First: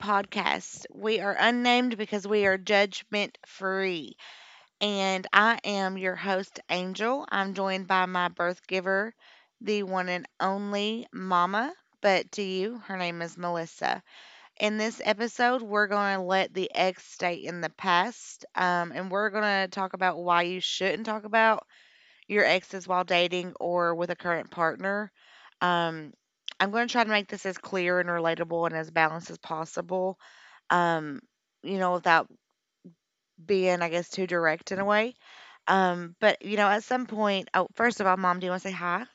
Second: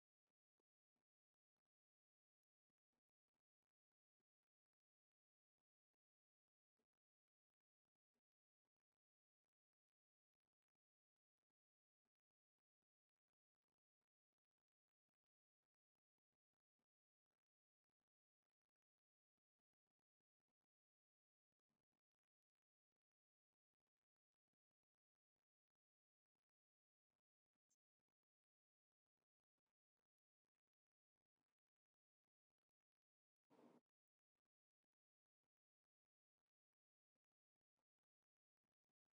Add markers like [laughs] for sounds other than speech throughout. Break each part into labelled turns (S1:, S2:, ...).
S1: Podcast. We are unnamed because we are judgment free. And I am your host, Angel. I'm joined by my birth giver, the one and only Mama. But to you, her name is Melissa. In this episode, we're going to let the ex stay in the past. And we're going to talk about why you shouldn't talk about your exes while dating or with a current partner. Um, I'm going to try to make this as clear and relatable and as balanced as possible. Um, Without being, I guess, too direct in a way. At some point, oh, first of all, mom, do you want to say hi?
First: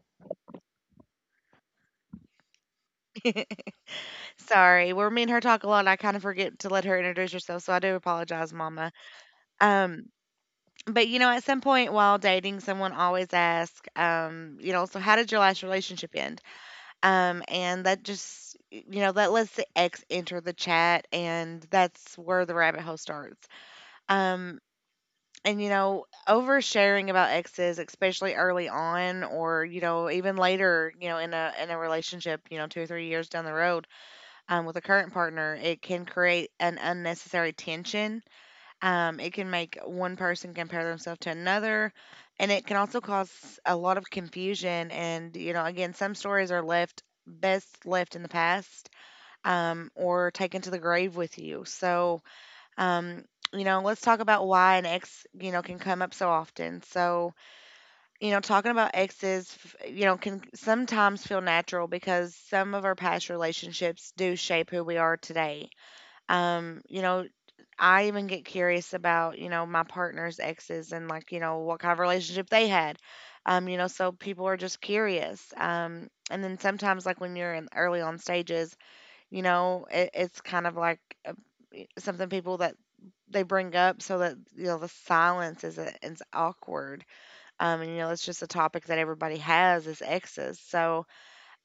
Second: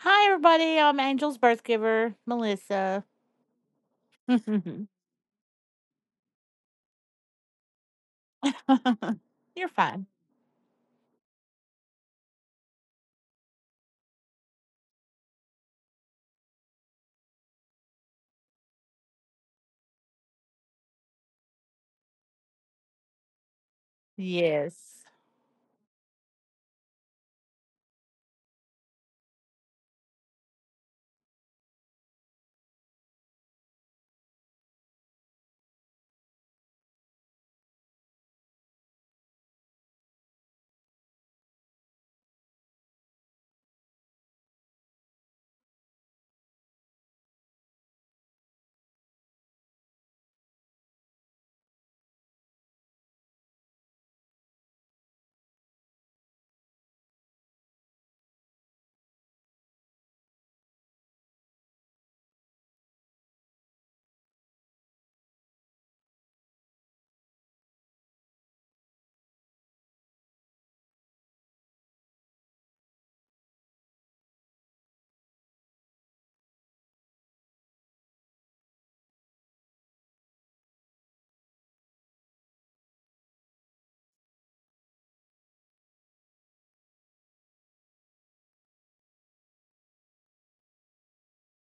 S2: Hi, everybody. I'm Angel's birth giver, Melissa.
S1: [laughs]
S2: [laughs] You're
S1: Sorry, we're me and her talk a lot. I kind of forget to let her introduce herself, so I do apologize, mama. Um,
S2: fine.
S1: at some point while dating, someone always asks, so how did your last relationship end? And that just, you know, That lets the ex enter the chat, and that's where the rabbit hole starts. Um,
S2: Yes.
S1: you know, oversharing about exes, especially early on or, you know, even later, you know, in a relationship, you know, 2 or 3 years down the road, with a current partner, it can create an unnecessary tension. It can make one person compare themselves to another, and it can also cause a lot of confusion. And, you know, again, some stories are left best left in the past, or taken to the grave with you. Um, let's talk about why an ex, you know, can come up so often. You know, talking about exes, you know, can sometimes feel natural because some of our past relationships do shape who we are today. You know, I even get curious about, you know, my partner's exes and like, you know, what kind of relationship they had. You know, so people are just curious. And then sometimes like when you're in early on stages, you know, it's kind of like uh, something people that they bring up so that you know the silence is awkward. And you know, it's just a topic that everybody has is exes.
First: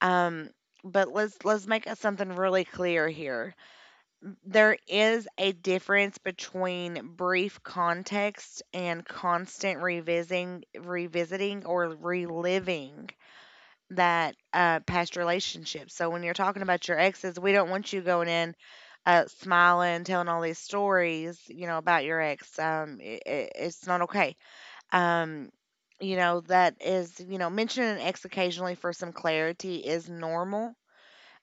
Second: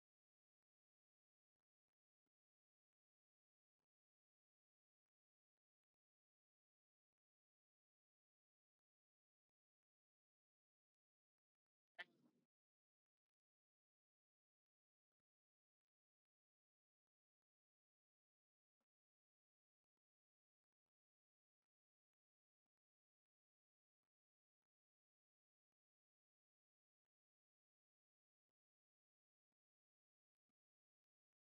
S1: um, but let's make it something really clear here. There is a difference between brief context and constant revisiting or reliving that past relationship. So when you're talking about your exes, we don't want you going in smiling, telling all these stories, you know, about your ex. It's not okay. um, you know, that is, you know, mentioning an ex occasionally for some clarity is normal.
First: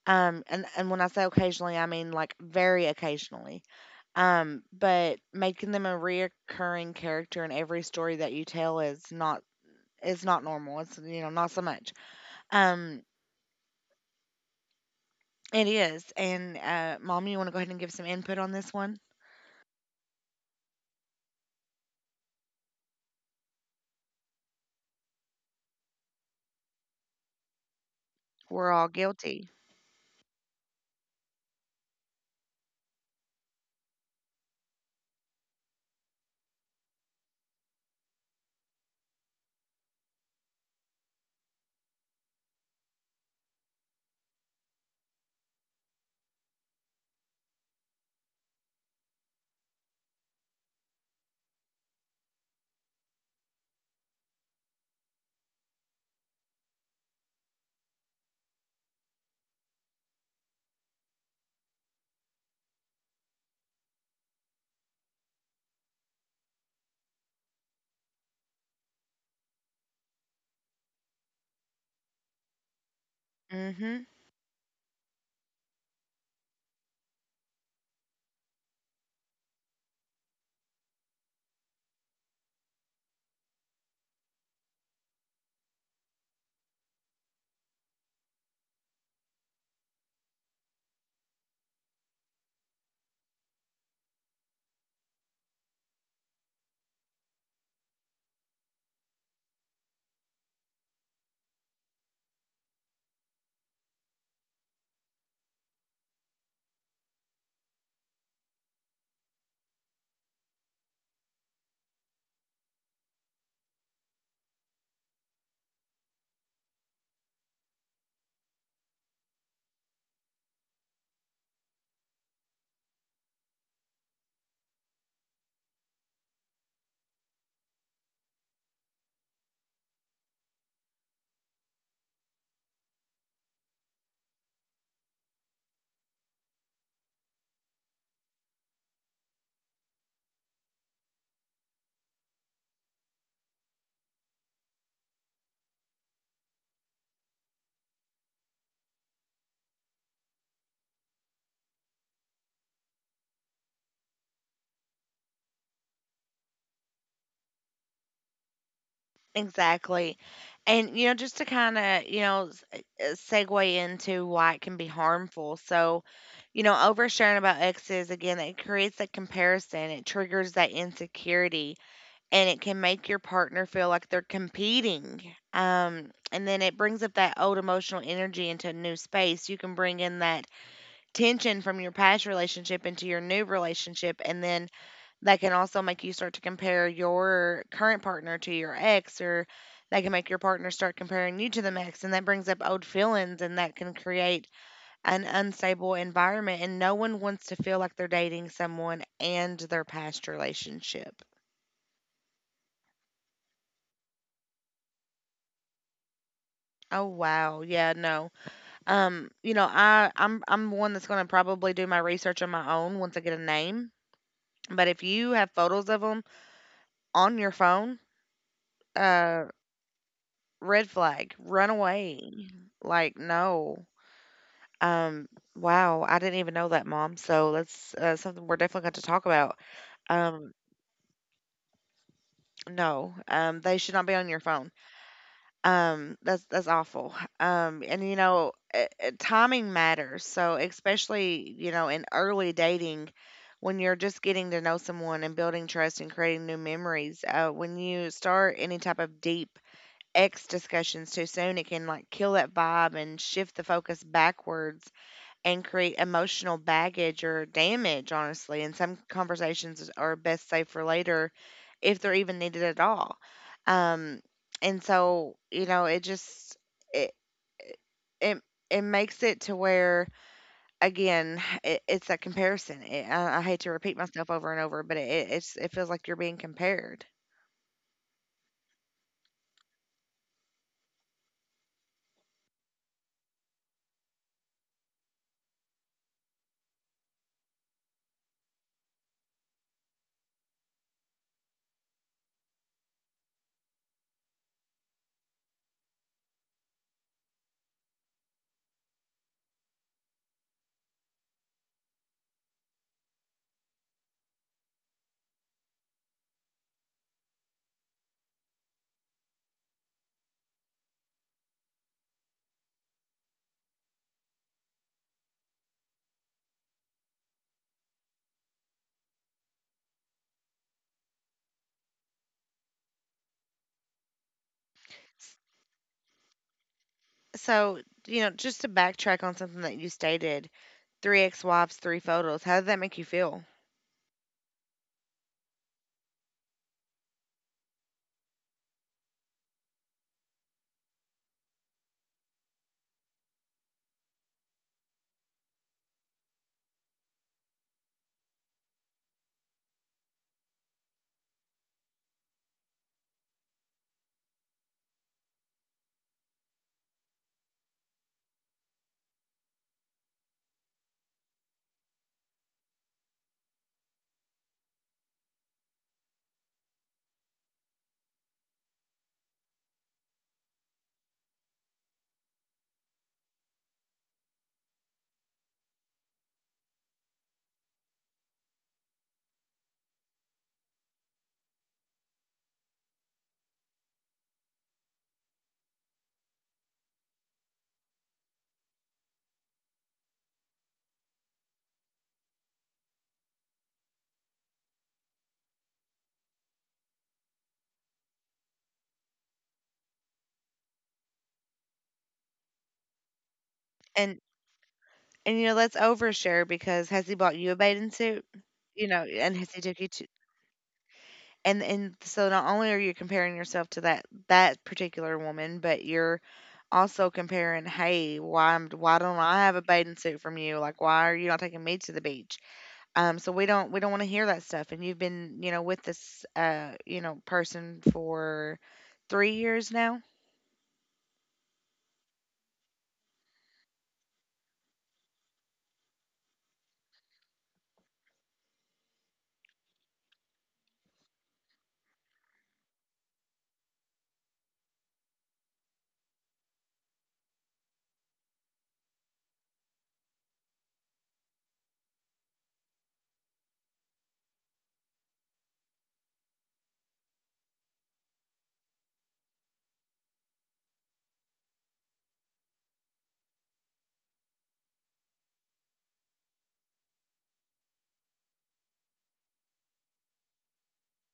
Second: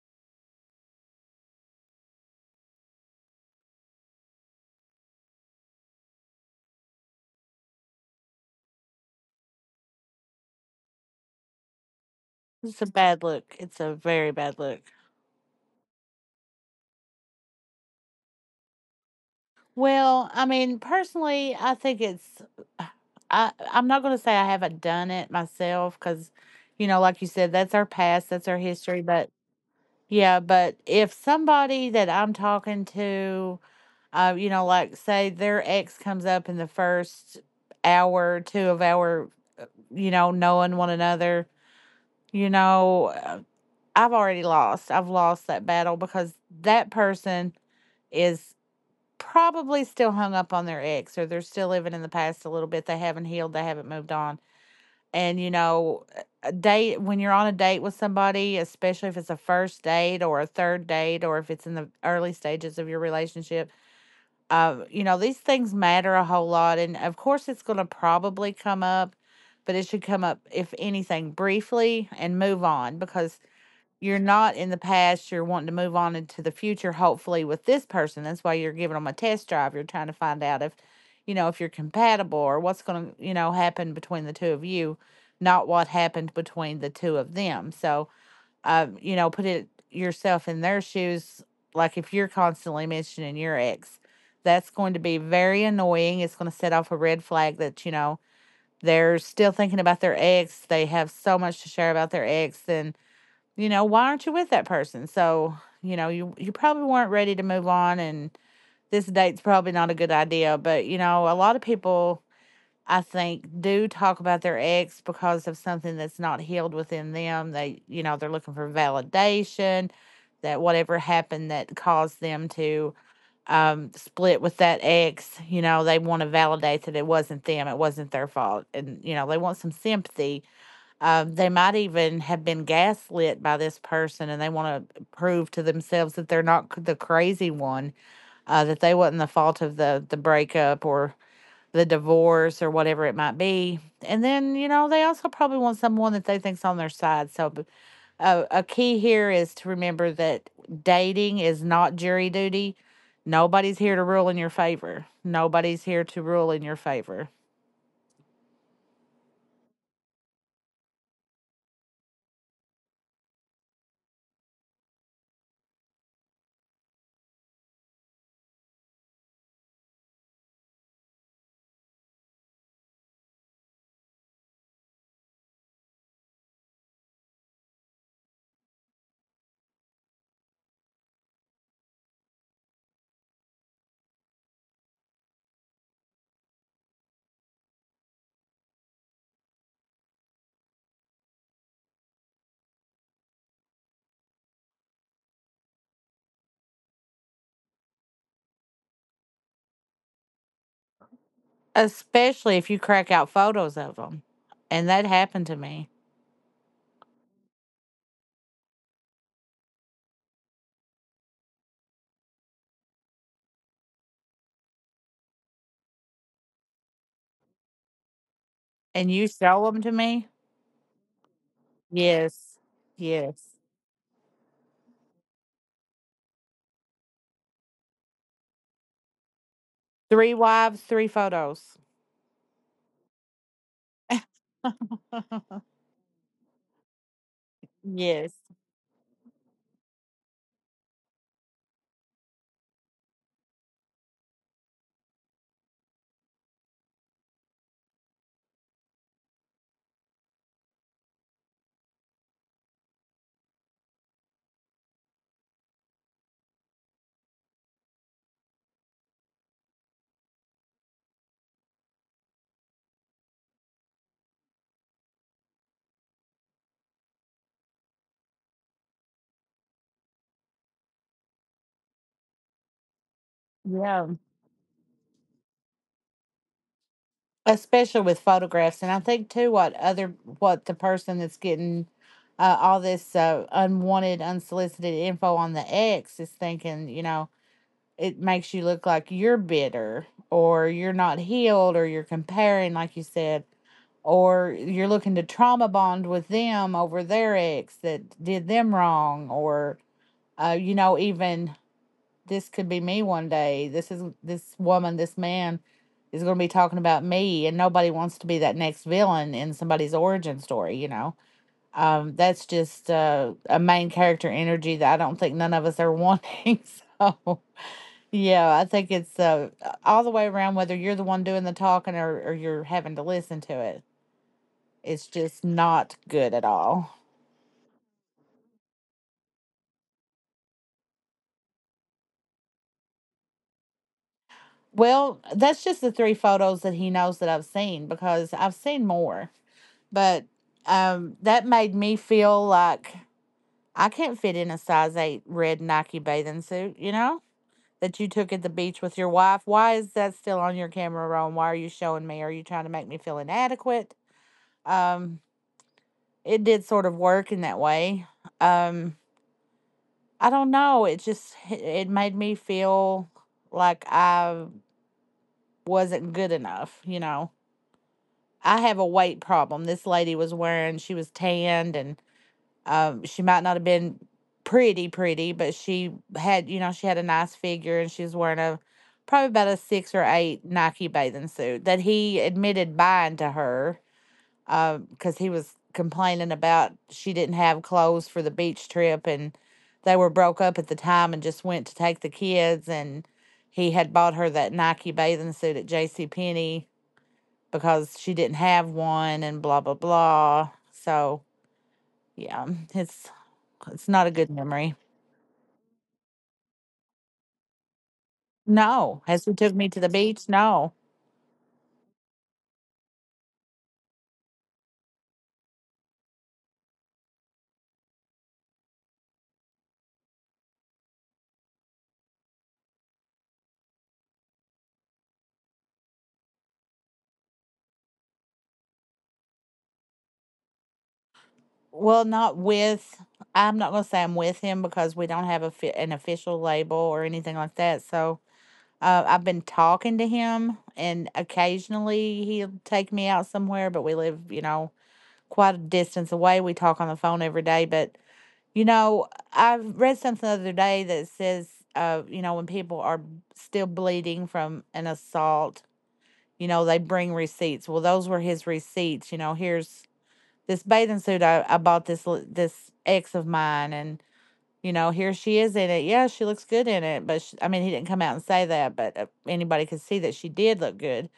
S1: And when I say occasionally, I mean like very occasionally. But making them a reoccurring character in every story that you tell is not, is not normal. It's, you know, not so much.
S2: It's a
S1: Um,
S2: bad look. It's a very bad look.
S1: it is. And Mom, you want to go ahead and give some input on this one?
S2: Well, I mean, personally, I think it's. I'm not going to say I haven't done it myself because, like you said, that's our past, that's our
S1: We're all
S2: history. But
S1: guilty.
S2: yeah, but if somebody that I'm talking to, you know, like say their ex comes up in the first hour or two of our knowing one another. You know, uh, I've already lost. I've lost that battle because that person is probably still hung up on their ex or they're still living in the past a little bit. They haven't healed, they haven't moved on. And a date, when you're on a date with somebody, especially if it's a first date or a third date or if it's in the early stages of your relationship, these things matter a whole lot. And of course, it's going to probably come up, but it should come up, if anything, briefly and move on because
S1: Mm-hmm.
S2: you're not in the past. You're wanting to move on into the future, hopefully, with this person. That's why you're giving them a test drive. You're trying to find out if you're compatible or what's going to, happen between the two of you, not what happened between the two of them. So, put it yourself in their shoes. Like if you're constantly mentioning your ex, that's going to be very annoying. It's going to set off a red flag that they're still thinking about their ex. They have so much to share about their ex. And why aren't you with that person? So, you probably weren't ready to move on. And this date's probably not a good idea. But a lot of people I think, do talk about their ex because of something that's not healed within them. They're looking for validation that whatever happened that caused them to split with that ex, they want to validate that it wasn't them, it wasn't their fault. And they want some sympathy. They might even have been gaslit by this person and they want to prove to themselves that they're not the crazy one, that they wasn't the fault of the breakup or the divorce or whatever it might be. And then, they also probably want someone that they think's on their side. So a key here is to remember that dating is not jury duty. Nobody's here to rule in your favor. Nobody's here to rule in your favor,
S1: Exactly. And you know, just to kind of segue into why it can be harmful. You know, oversharing about exes again, it creates that comparison. It triggers that insecurity and it can make your partner feel like they're competing. And then it brings up that old emotional energy into a new space. You can bring in that tension from your past relationship into your new relationship, and then that can also make you start to compare your current partner to your ex, or that can make your partner start comparing you to the ex, and that brings up old feelings, and that can create an unstable environment. And no one wants to feel like they're dating someone and their past relationship.
S2: especially if you crack out photos of them. And that happened to me.
S1: Oh wow, yeah, no. You know, I'm one that's going to probably do my research on my own once I get a name. But if you have photos of them on your phone,
S2: And you
S1: uh,
S2: show them to me?
S1: red flag, run away.
S2: Yes.
S1: Like
S2: Yes.
S1: no. Um, wow, I didn't even know that, Mom. So that's something we're definitely going to talk about.
S2: Three
S1: Um,
S2: wives, three photos.
S1: no, they should not be on your phone.
S2: [laughs]
S1: That's awful.
S2: Yes.
S1: Timing matters. So especially, you know, in early dating, when you're just getting to know someone and building trust and creating new memories, when you start any type of deep ex discussions too soon, it can like kill that vibe and shift the focus backwards and create emotional baggage or damage, honestly. And some conversations are best saved for later if they're even needed at all. Um, and so, you know, it just, it, it, it makes it to where, again, [sighs] it's a comparison. I hate to repeat
S2: Yeah.
S1: myself over and over, but it's, it feels like you're being compared.
S2: Especially with photographs, and I think too what other what the person that's getting all this unwanted unsolicited info on the ex is thinking it makes you look like you're bitter or you're not healed or you're comparing like you said or you're looking to trauma bond with them over their ex that did them wrong or even this could be me one day. This is this woman, this man is going to be talking about me, and nobody wants to be that next villain in somebody's origin story, you know? That's just a main character energy that I don't think none of us are wanting. [laughs] So, yeah, I think it's all the way around, whether you're the one doing the talking or you're having to listen to it. It's just not good at all.
S1: So, you know, just to backtrack on something that you stated, three ex-wives, three photos. How did that make you feel?
S2: Well, that's just the three photos that he knows that I've seen because I've seen more. But that made me feel like I can't fit in a size 8 red Nike bathing suit that you took at the beach with your wife. Why is that still on your camera roll? Why are you showing me? Are you trying to make me feel inadequate? Um, it did sort of work in that way. Um, I don't know. It just it made me feel like I wasn't good enough. I have a weight problem. This lady was wearing, she was tanned and she might not have been pretty, pretty, but she had a nice figure and she was wearing a probably about a 6 or 8 Nike bathing suit that he admitted buying to her because he was complaining about she didn't have clothes for the beach trip and they were broke up at the time and just went to take the kids and he had bought her that Nike bathing suit at J.C. Penney because she didn't have one and blah blah blah. So yeah, [laughs] it's it's not a
S1: And
S2: good memory.
S1: And, you know, let's overshare because has he bought you a bathing suit? You
S2: No.
S1: know,
S2: As he
S1: and
S2: took
S1: has he
S2: me to
S1: took
S2: the
S1: you to,
S2: beach? No.
S1: and so not only are you comparing yourself to that particular woman, but you're also comparing, hey, why don't I have a bathing suit from you? Like, why are you not taking me to the beach? So we don't want to hear that stuff. And you've been, you know, with this person for 3 years now.
S2: Well, not with, I'm not going to say I'm with him because we don't have a an official label or anything like that. So I've been talking to him, and occasionally he'll take me out somewhere, but we live quite a distance away. We talk on the phone every day. But, you know, I've read something the other day that says, when people are still bleeding from an assault, they bring receipts. Well, those were his receipts. Here's this bathing suit I bought this ex of mine, and here she is in it. Yeah, she looks good in it, but sh I mean, he didn't come out and say that, but anybody could see that she did look good.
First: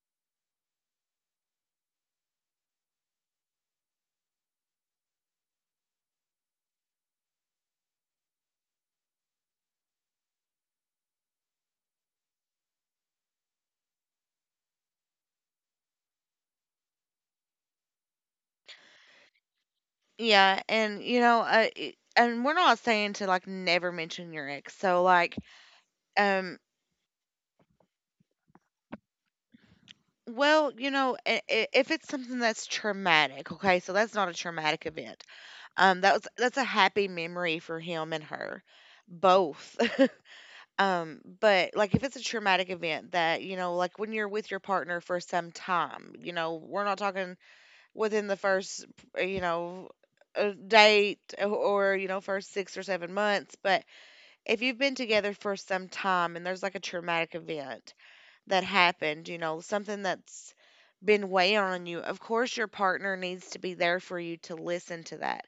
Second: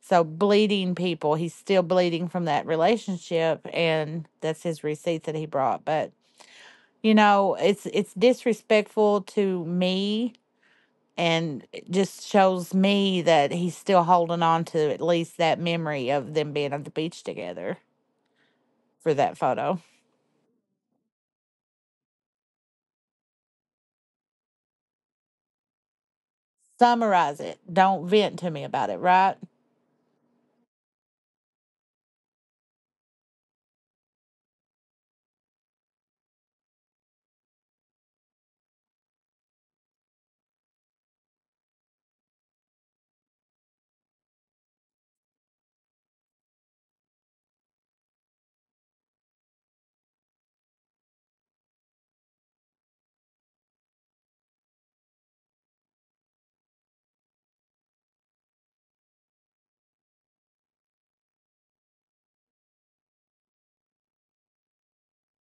S2: So bleeding people, he's still bleeding from that relationship, and that's his receipts that he brought. But it's disrespectful to me and it just shows me that he's still holding on to at least that memory of them being at the beach together for that photo.
S1: Yeah, and you know, and we're not saying to like never mention your ex. Um,
S2: Summarize it. Don't vent to me about it, right?
S1: Well, you know, I if it's something that's traumatic, okay, so that's not a traumatic event. That's a happy memory for him and her, both. [laughs] But like if it's a traumatic event that, you know, like when you're with your partner for some time, you know, we're not talking within the first, uh, you know, date or, you know, first 6 or 7 months, but if you've been together for some time and there's like a traumatic event that happened, you know, something that's been weighing on you, of course your partner needs to be there for you to listen to that.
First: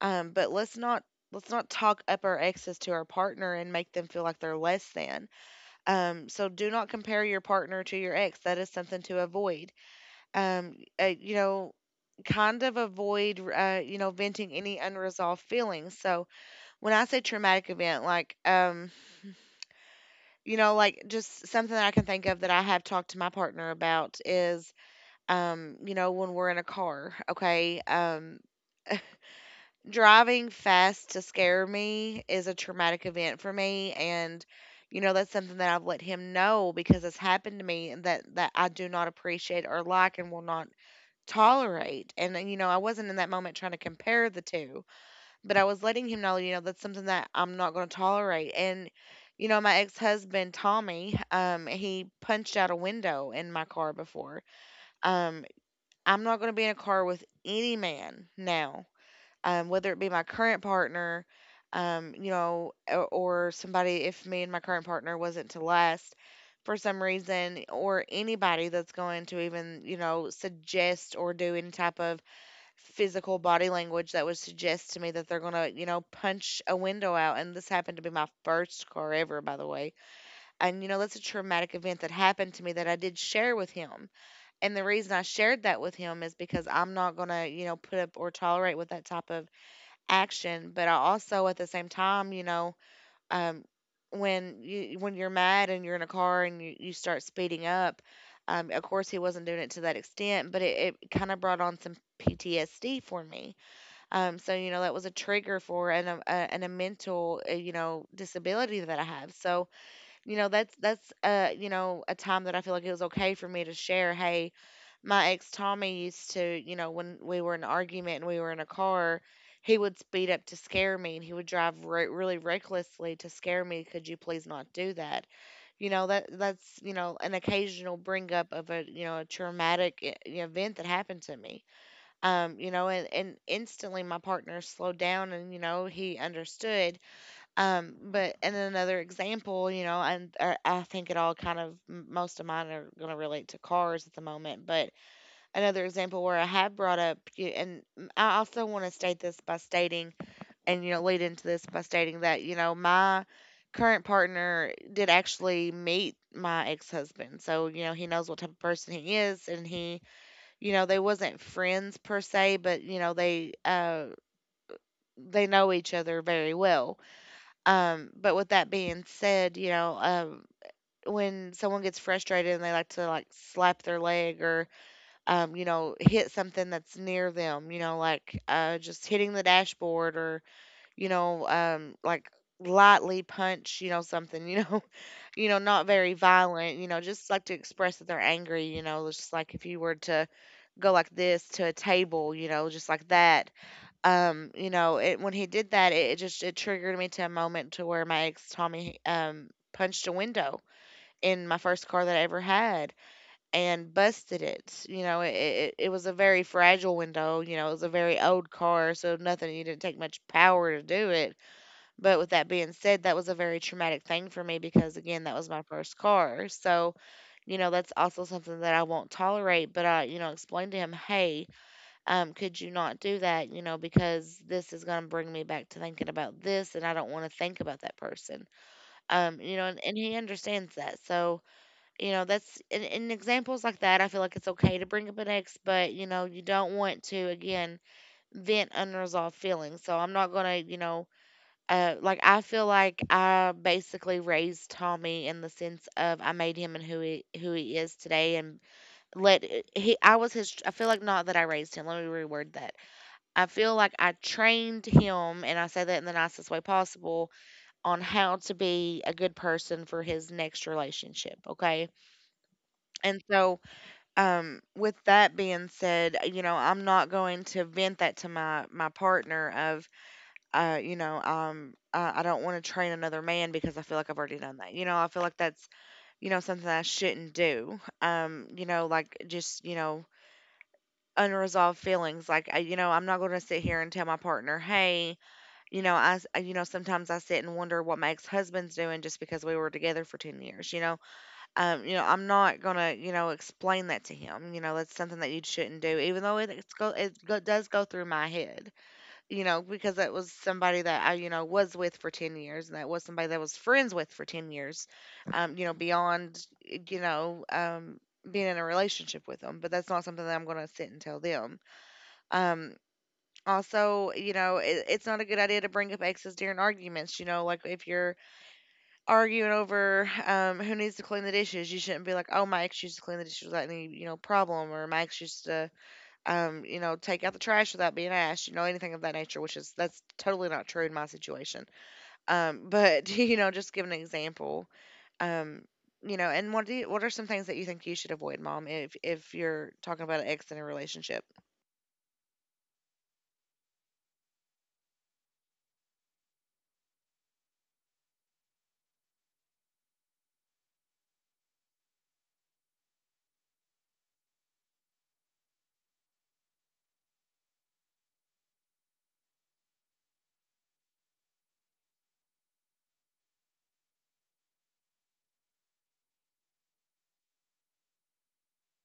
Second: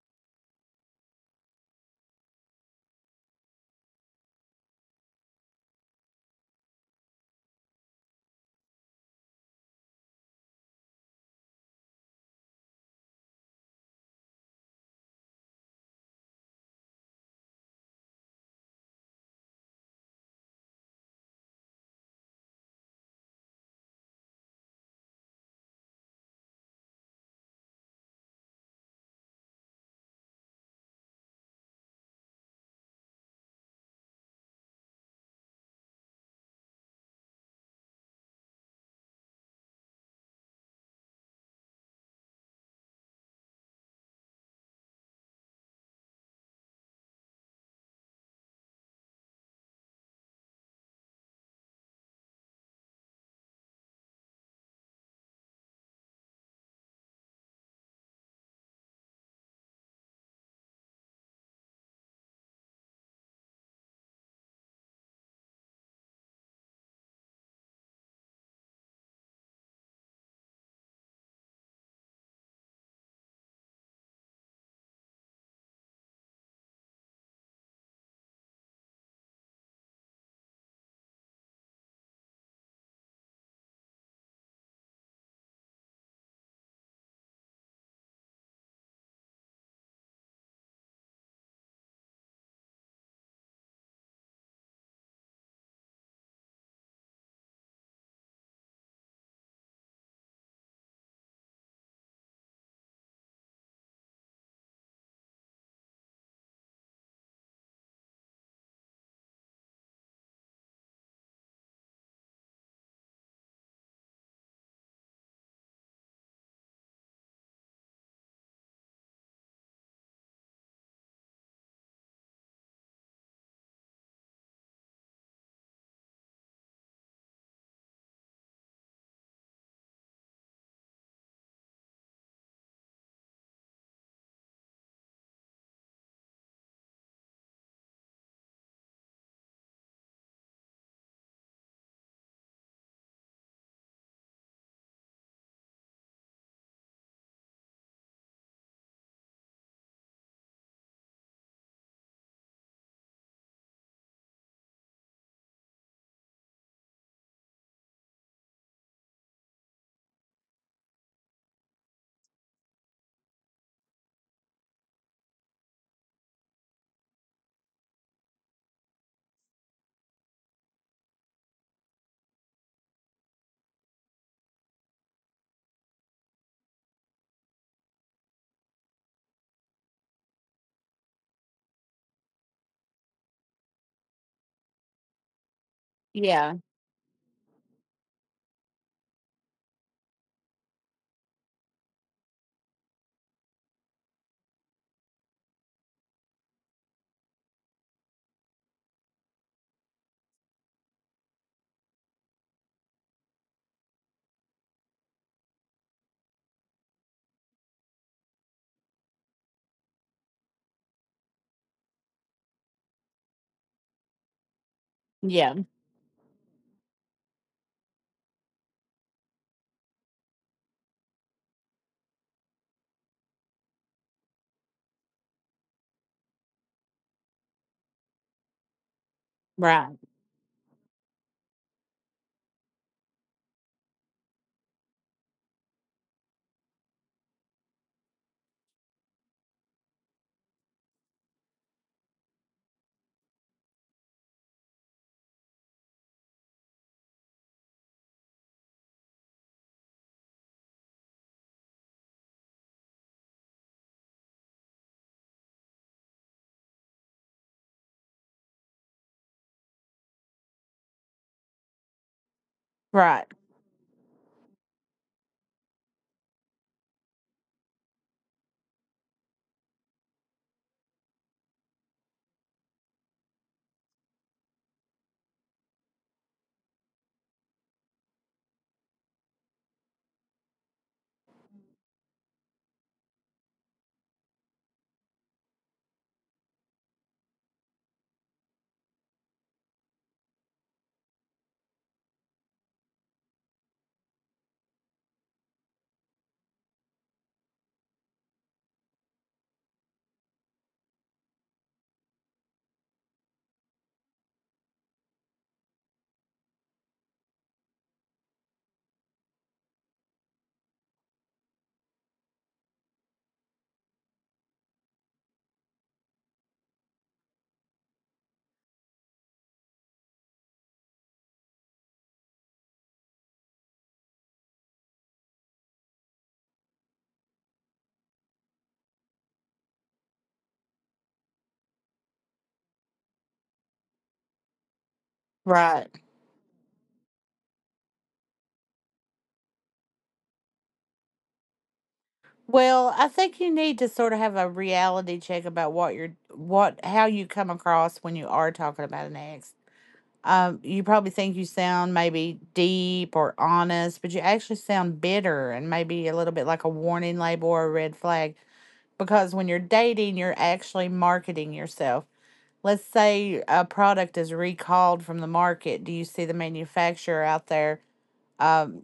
S1: But let's not let's not talk up our exes to our partner and make them feel like they're less than. So do not compare your partner to your ex. That is something to avoid. Um, uh, you know, Kind of avoid you know, venting any unresolved feelings. So when I say traumatic event, you know, like just something that I can think of that I have talked to my partner about is, you know, when we're in a car, okay? Driving fast to scare me is a traumatic event for me, and you know that's something that I've let him know because it's happened to me and that I do not appreciate or like and will not tolerate. And you know, I wasn't in that moment trying to compare the two, but I was letting him know, you know, that's something that I'm not going to tolerate. And you know, my ex-husband Tommy, he punched out a window in my car before. Um, I'm not going to be in a car with any man now, whether it be my current partner, um, you know, or, or somebody, if me and my current partner wasn't to last for some reason, or anybody that's going to even, you know, suggest or do any type of physical body language that would suggest to me that they're going to, you know, punch a window out. And this happened to be my first car ever, by the way. And, you know, that's a traumatic event that happened to me that I did share with him. And the reason I shared that with him is because I'm not gonna, you know, put up or tolerate with that type of action. But I also, at the same time, you know, um, when you when you're mad and you're in a car and you start speeding up, of course he wasn't doing it to that extent, but it kind of brought on some PTSD for me. So you know that was a trigger for and a mental, you know, disability that I have. So you know that's that's you know a time that I feel like it was okay for me to share. Hey, my ex Tommy used to, you know, when we were in an argument and we were in a car, he would speed up to scare me and he would drive really recklessly to scare me. Could you please not do that? That's an occasional bring up of a, a traumatic event that happened to me. And instantly my partner slowed down and, he understood. And then another example, I think it all kind of, most of mine are going to relate to cars at the moment, but another example where I have brought up, I also want to state this by stating, lead into this by stating that, my current partner did actually meet my ex-husband. So, he knows what type of person he is, and they wasn't friends per se, but you know, they know each other very well. But with that being said, when someone gets frustrated and they like to like slap their leg or hit something that's near them, you know, like just hitting the dashboard, or, like lightly punch, you know, something, you know, [laughs] you know, not very
S2: Yeah.
S1: violent, you know, just like to express that they're angry, you know, just like if you were to go like this to a table, you know, just like that. When he did that, it triggered me to a moment to where my ex Tommy, punched a window in my first car that I ever had and busted it. You know, it was a very fragile window. You know, it was a very old car, so nothing. You didn't take much power to do it. But with that being said, that was a very traumatic thing for me because, again, that was
S2: Yeah.
S1: my first car. So you know, that's also something that I won't tolerate. But I, you know, explained to him, hey, could you not do that? You know, because this is gonna bring me back to thinking about this, and I don't want to think about that person. Um, you know, and,
S2: Right.
S1: and he understands that. So you know that's, in examples like that, I feel like it's okay to bring up an ex, but you know you don't want to, again, vent unresolved feelings. So I'm not gonna, like, I feel like I basically raised Tommy in the sense of I made him, and who he is today. And let eh, he I was his I feel like, not that I raised him, let me reword that. I feel like I trained him, and I say that in the nicest way possible, on how to be a good person for his next relationship, okay? And
S2: Right.
S1: so with that being said, you know, I'm not going to vent that to my partner of, I don't want to train another man because I feel like I've already done that. You know, I feel like that's, something I shouldn't do. Like, just, you know, unresolved feelings. Like, I'm not going to sit here and tell my partner, hey, you know, you know, sometimes I sit and wonder what Mike's husband's doing just because we were together for 10 years. You know, I'm not gonna, explain that to him. You know, that's something that you shouldn't do, even though it does go through my head. You know, because that was somebody that I, was with for 10 years, and that was somebody that I was friends with for 10 years. Beyond, being in a relationship with them. But that's not something that I'm gonna sit and tell them. Um, Also, you know, it, it's not a good idea to bring up exes during arguments. You know, like if you're arguing over who needs to clean the dishes. You shouldn't be like, "Oh, my ex used to clean the dishes without any, you know, problem," or, "My ex used to, take out the trash without being asked," you know, anything of that nature. Which is that's totally not true in my situation. But [laughs] you know, just give an example. Um,
S2: Right.
S1: you know, and what do you, what are some things that you think you should avoid, mom, if you're talking about an ex in a relationship?
S2: Well, I think you need to sort of have a reality check about what you're what how you come across when you are talking about an ex. You probably think you sound maybe deep or honest, but you actually sound bitter and maybe a little bit like a warning label or a red flag because when you're dating, you're actually marketing yourself. Let's say a product is recalled from the market. Do you see the manufacturer out there um,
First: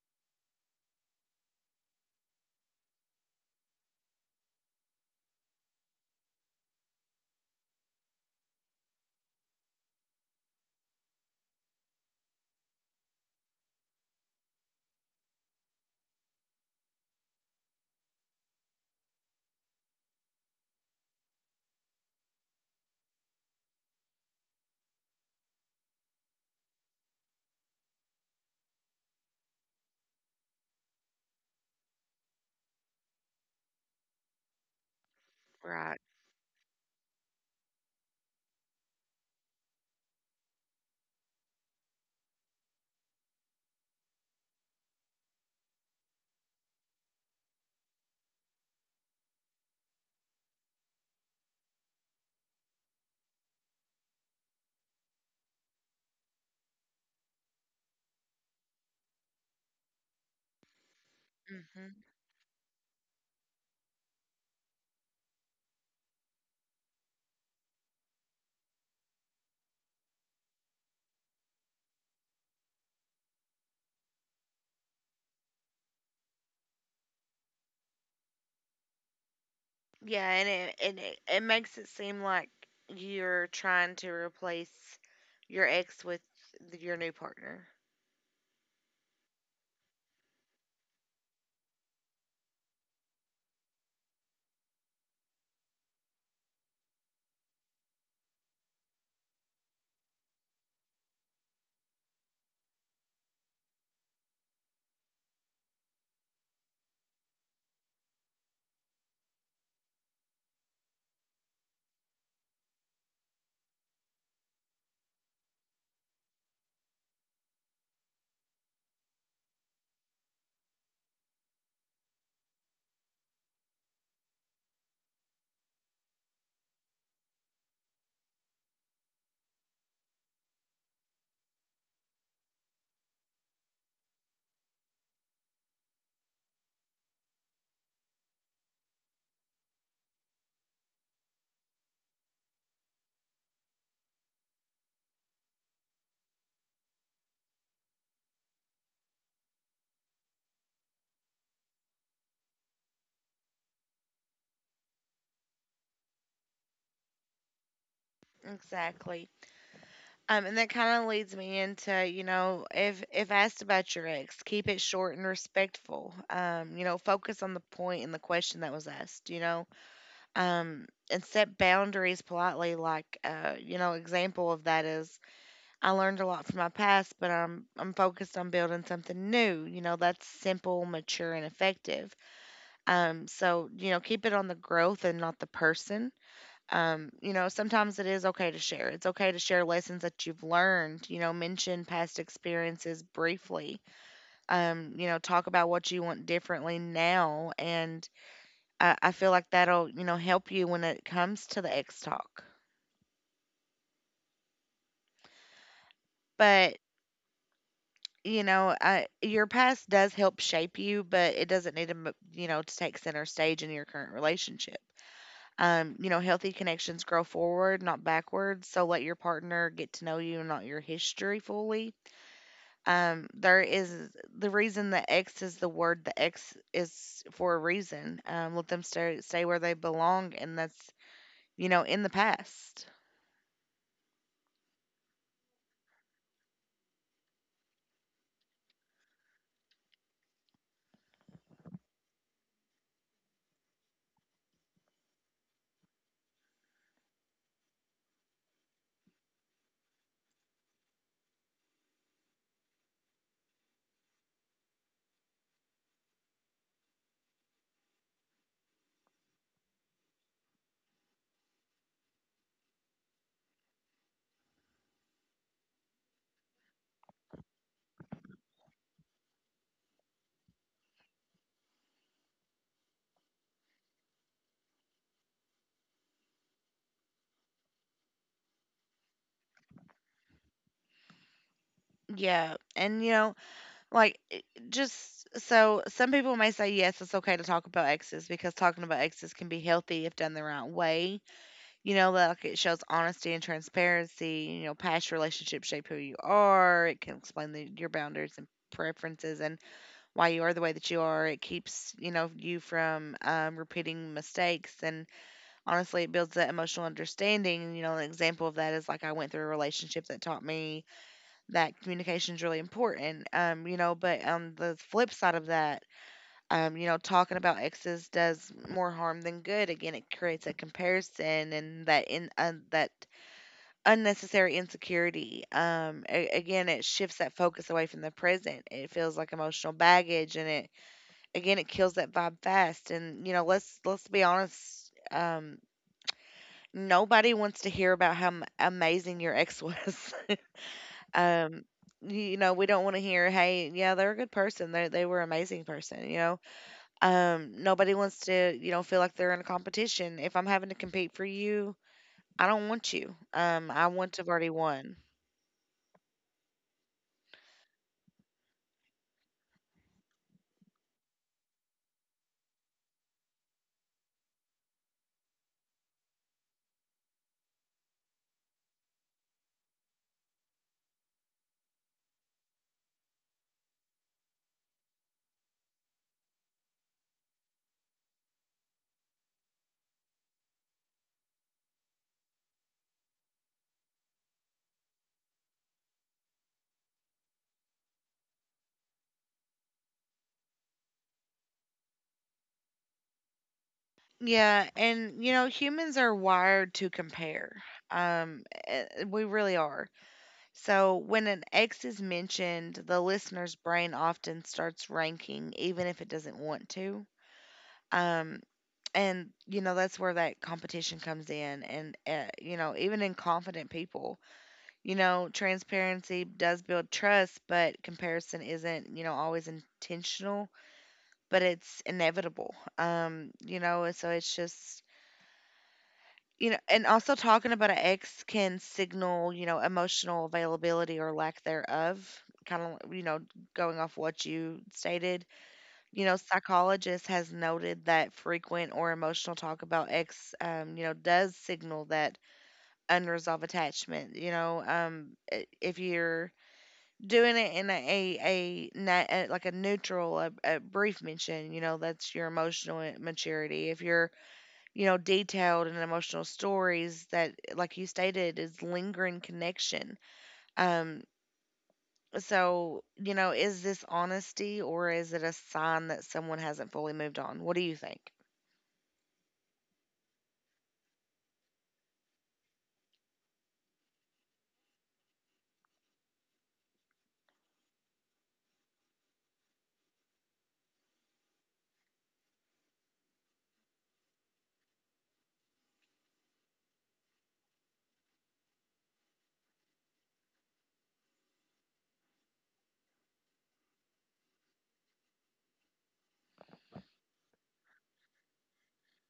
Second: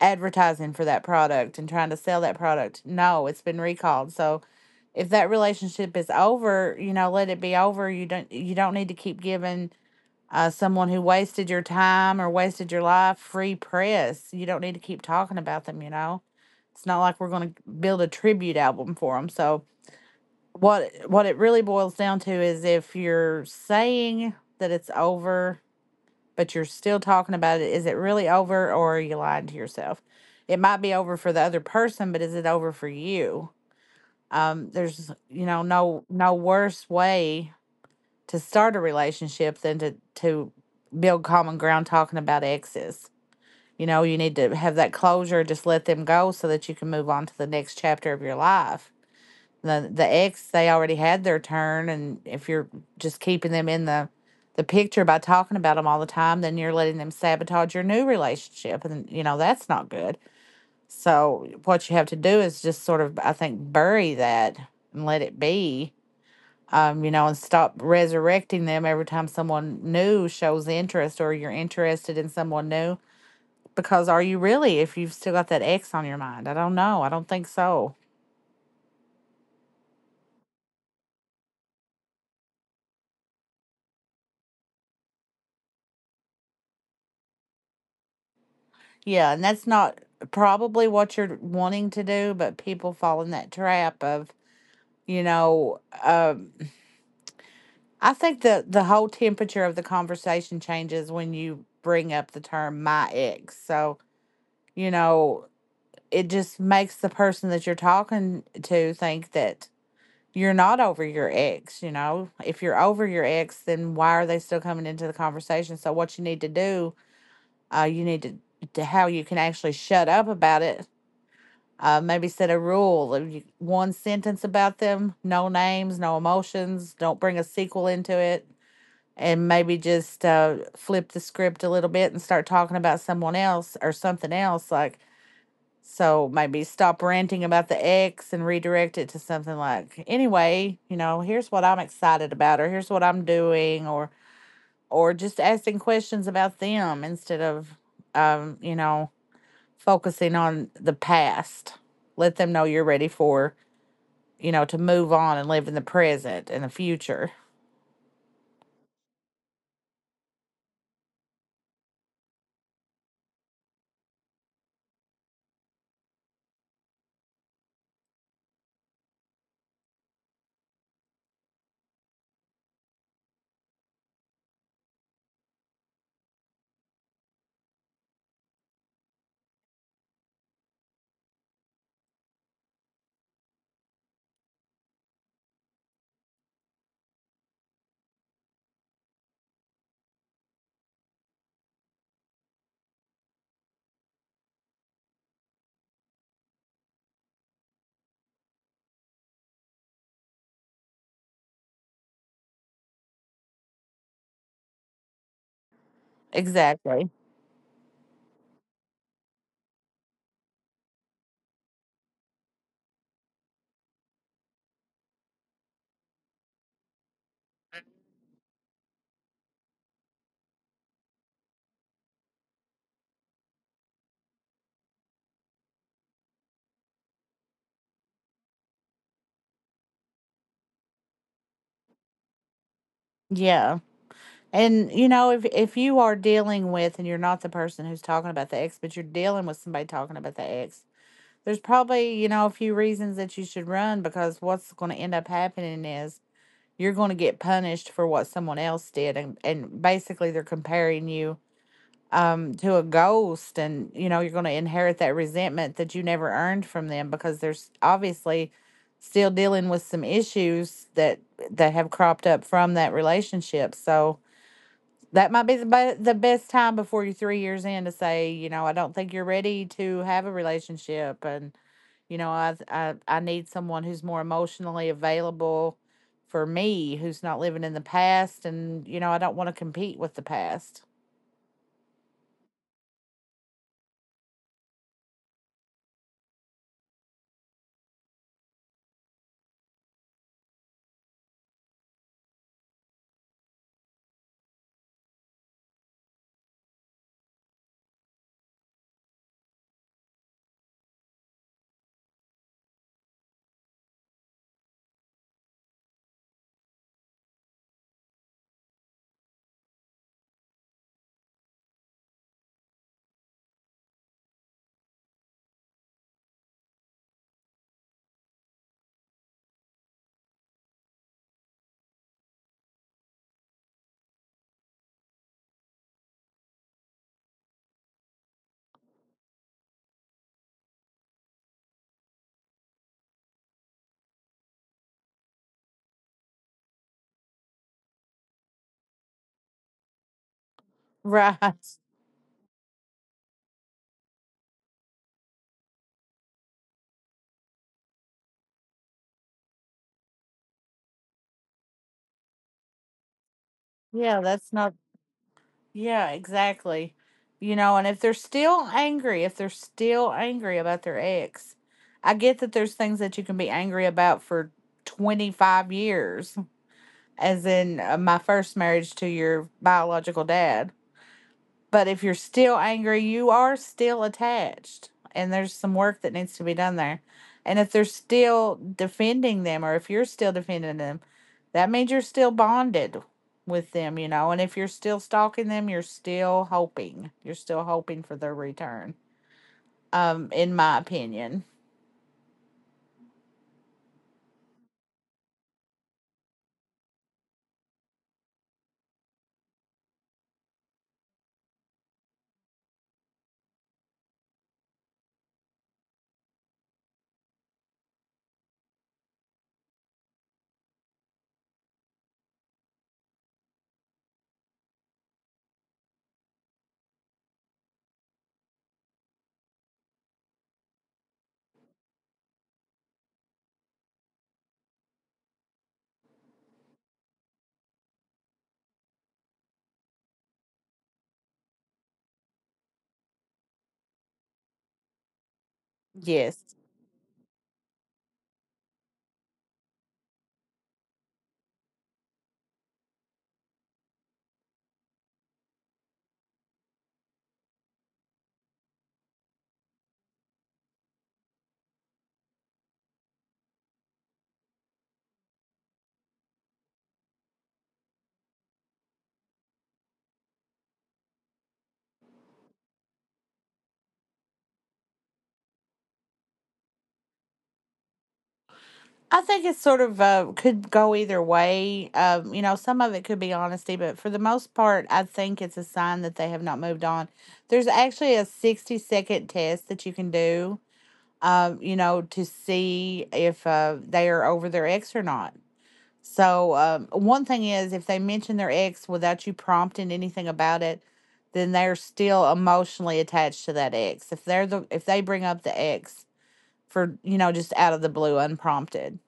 S2: advertising for that product and trying to sell that product? No, it's been recalled. So if that relationship is over, let it be over. You don't need to keep giving someone who wasted your time or wasted your life, free press. You don't need to keep talking about them, you know? It's not like we're going to build a tribute album for them. So, what it really boils down to is if you're saying that it's over, but you're still talking about it, is it really over or are you lying to yourself? It might be over for the other person, but is it over for you? There's,
S1: Right.
S2: no worse way to start a relationship than to build common ground talking about exes. You need to have that closure, just let them go so that you can move on to the next chapter of your life. The ex, they already had their turn and if you're just keeping them in the picture by talking about them all the time, then you're letting them sabotage your new relationship and that's not good. So what you have to do is just sort of I think bury that and let it be and stop resurrecting them every time someone new shows interest or you're interested in someone new. Because are you really, if you've still got that ex on your mind? I don't know. I don't think so.
S1: Yeah, and it makes it seem like you're trying to replace your ex with your new partner.
S2: Yeah. And that's not probably what you're wanting to do, but people fall in that trap of, you know, um, I think the whole temperature of the conversation changes when you bring up the term my ex. So, you know, it just makes the person that you're talking to think that you're not over your ex. If you're over your ex, then why are they still coming into the conversation? So what you need to do, you need to how you can actually shut up about it. Maybe set a rule of you, one sentence about them, no names, no emotions, don't bring a sequel into it, and maybe just flip the script a little bit and start talking about someone else or something else. Like so maybe stop ranting about the ex and redirect it to something like, anyway, here's what I'm excited about, or here's what I'm doing, or just asking questions about them instead of, um, you know, focusing on the past. Let them know you're ready for, you know, to move on and live in the present and the future.
S1: Exactly. And that kind of leads me into, you know, if asked about your ex, keep it short and respectful. You know, focus on the point and the question that was asked. You know, and set boundaries politely. Like, you know, example of that is, I learned a lot from my past, but I'm focused on building something new. You know, that's simple, mature, and effective. So you know, keep it on the growth and not the person. Sometimes it is okay to share. It's okay to share lessons that you've learned. You know, mention past experiences briefly. Talk about what you want differently now, and I feel like that'll, you know, help you when it comes to the X talk. But
S2: Exactly.
S1: you know, I, your past does help shape you, but it doesn't need to, you know, to take center stage in your current relationship. You know, healthy connections grow forward, not backwards. So let your partner get to know you, not your history fully. There is the reason the X is the word, the X is for a reason. Let them stay where they belong, and that's, you know, in the past.
S2: Yeah. And you know, if you are dealing with and you're not the person who's talking about the ex, but you're dealing with somebody talking about the ex, there's probably, you know, a few reasons that you should run, because what's going to end up happening is you're going to get punished for what someone else did. And basically, they're comparing you to a ghost. And, you know, you're going to inherit that resentment that you never earned from them because there's obviously still dealing with some issues that have cropped up from that relationship. So, that might be the best time before you're 3 years in to say, you know, I don't think you're ready to have a relationship, and you know, I need someone who's more emotionally available for me, who's not living in the past, and you know, I don't want to compete with the past. [laughs]
S1: Yeah. And, you know, like, it just, so some people may say, yes, it's okay to talk about exes because talking about exes can be healthy if done the right way. You know, like it shows honesty and transparency. You know, past relationships shape who you are. It can explain your boundaries and preferences, and why you are the way that you are. It keeps, you know, you from repeating mistakes. And honestly, it builds that emotional understanding. You know, an example of that is, like, I went through a relationship that taught me that communication is really important. You know, but on the flip side of that, you know, talking about exes does more harm than good. Again, it creates a comparison, and that in un that unnecessary insecurity. Again, it shifts that focus away from the present. It feels like emotional baggage, and it, again, it kills that vibe fast. And you know, let's be honest. Nobody wants to hear about how amazing your ex was. [laughs] Um,
S2: Right.
S1: you know, we don't want to hear, "Hey, yeah, they're a good person. They were an amazing person." You know, nobody wants to, you know, feel like they're in a competition. If I'm having to compete for you, I don't want you. I want
S2: Yeah,
S1: to have already
S2: that's not.
S1: won.
S2: Yeah, exactly. You know, and if they're still angry, about their ex, I get that there's things that you can be angry about for 25 years, as in my first marriage to your biological dad. But if you're still angry, you are still attached, and there's some work that needs to be done there. And if they're still defending them, or if you're still defending them, that means you're still bonded with them, you know. And if you're still stalking them, you're still hoping. You're still hoping for their return, in my opinion.
S1: Yeah, and you know, humans are wired to compare. We really are. So when an ex is mentioned, the listener's brain often starts ranking, even if it doesn't want to. Um, and you know that's where that competition comes in. And you know, even in confident people, you know, transparency does build trust, but comparison isn't, you know, always intentional, but it's inevitable. You know, and so it's just, you know, and also talking about an ex can signal, you know, emotional availability or lack theref kind of, you know, going off what you stated, you know,
S2: Yes.
S1: psychologist has noted that frequent or emotional talk about ex, you know, does signal that unresolved attachment. You know, if you're doing it in a like a neutral, a brief mention, you know, that's your emotional maturity. If you're, you know, detailed and emotional stories, that, like you stated, is lingering connection. Um, so you know, is this honesty, or is it a sign that someone hasn't fully moved on? What do you think?
S2: I think it's sort of could go either way. You know, some of it could be honesty, but for the most part, I think it's a sign that they have not moved on. There's actually a 60-second test that you can do, you know, to see if they are over their ex or not. So, one thing is if they mention their ex without you prompting anything about it, then they're still emotionally attached to that ex. If they're the if they bring up the ex for, you know, just out of the blue unprompted.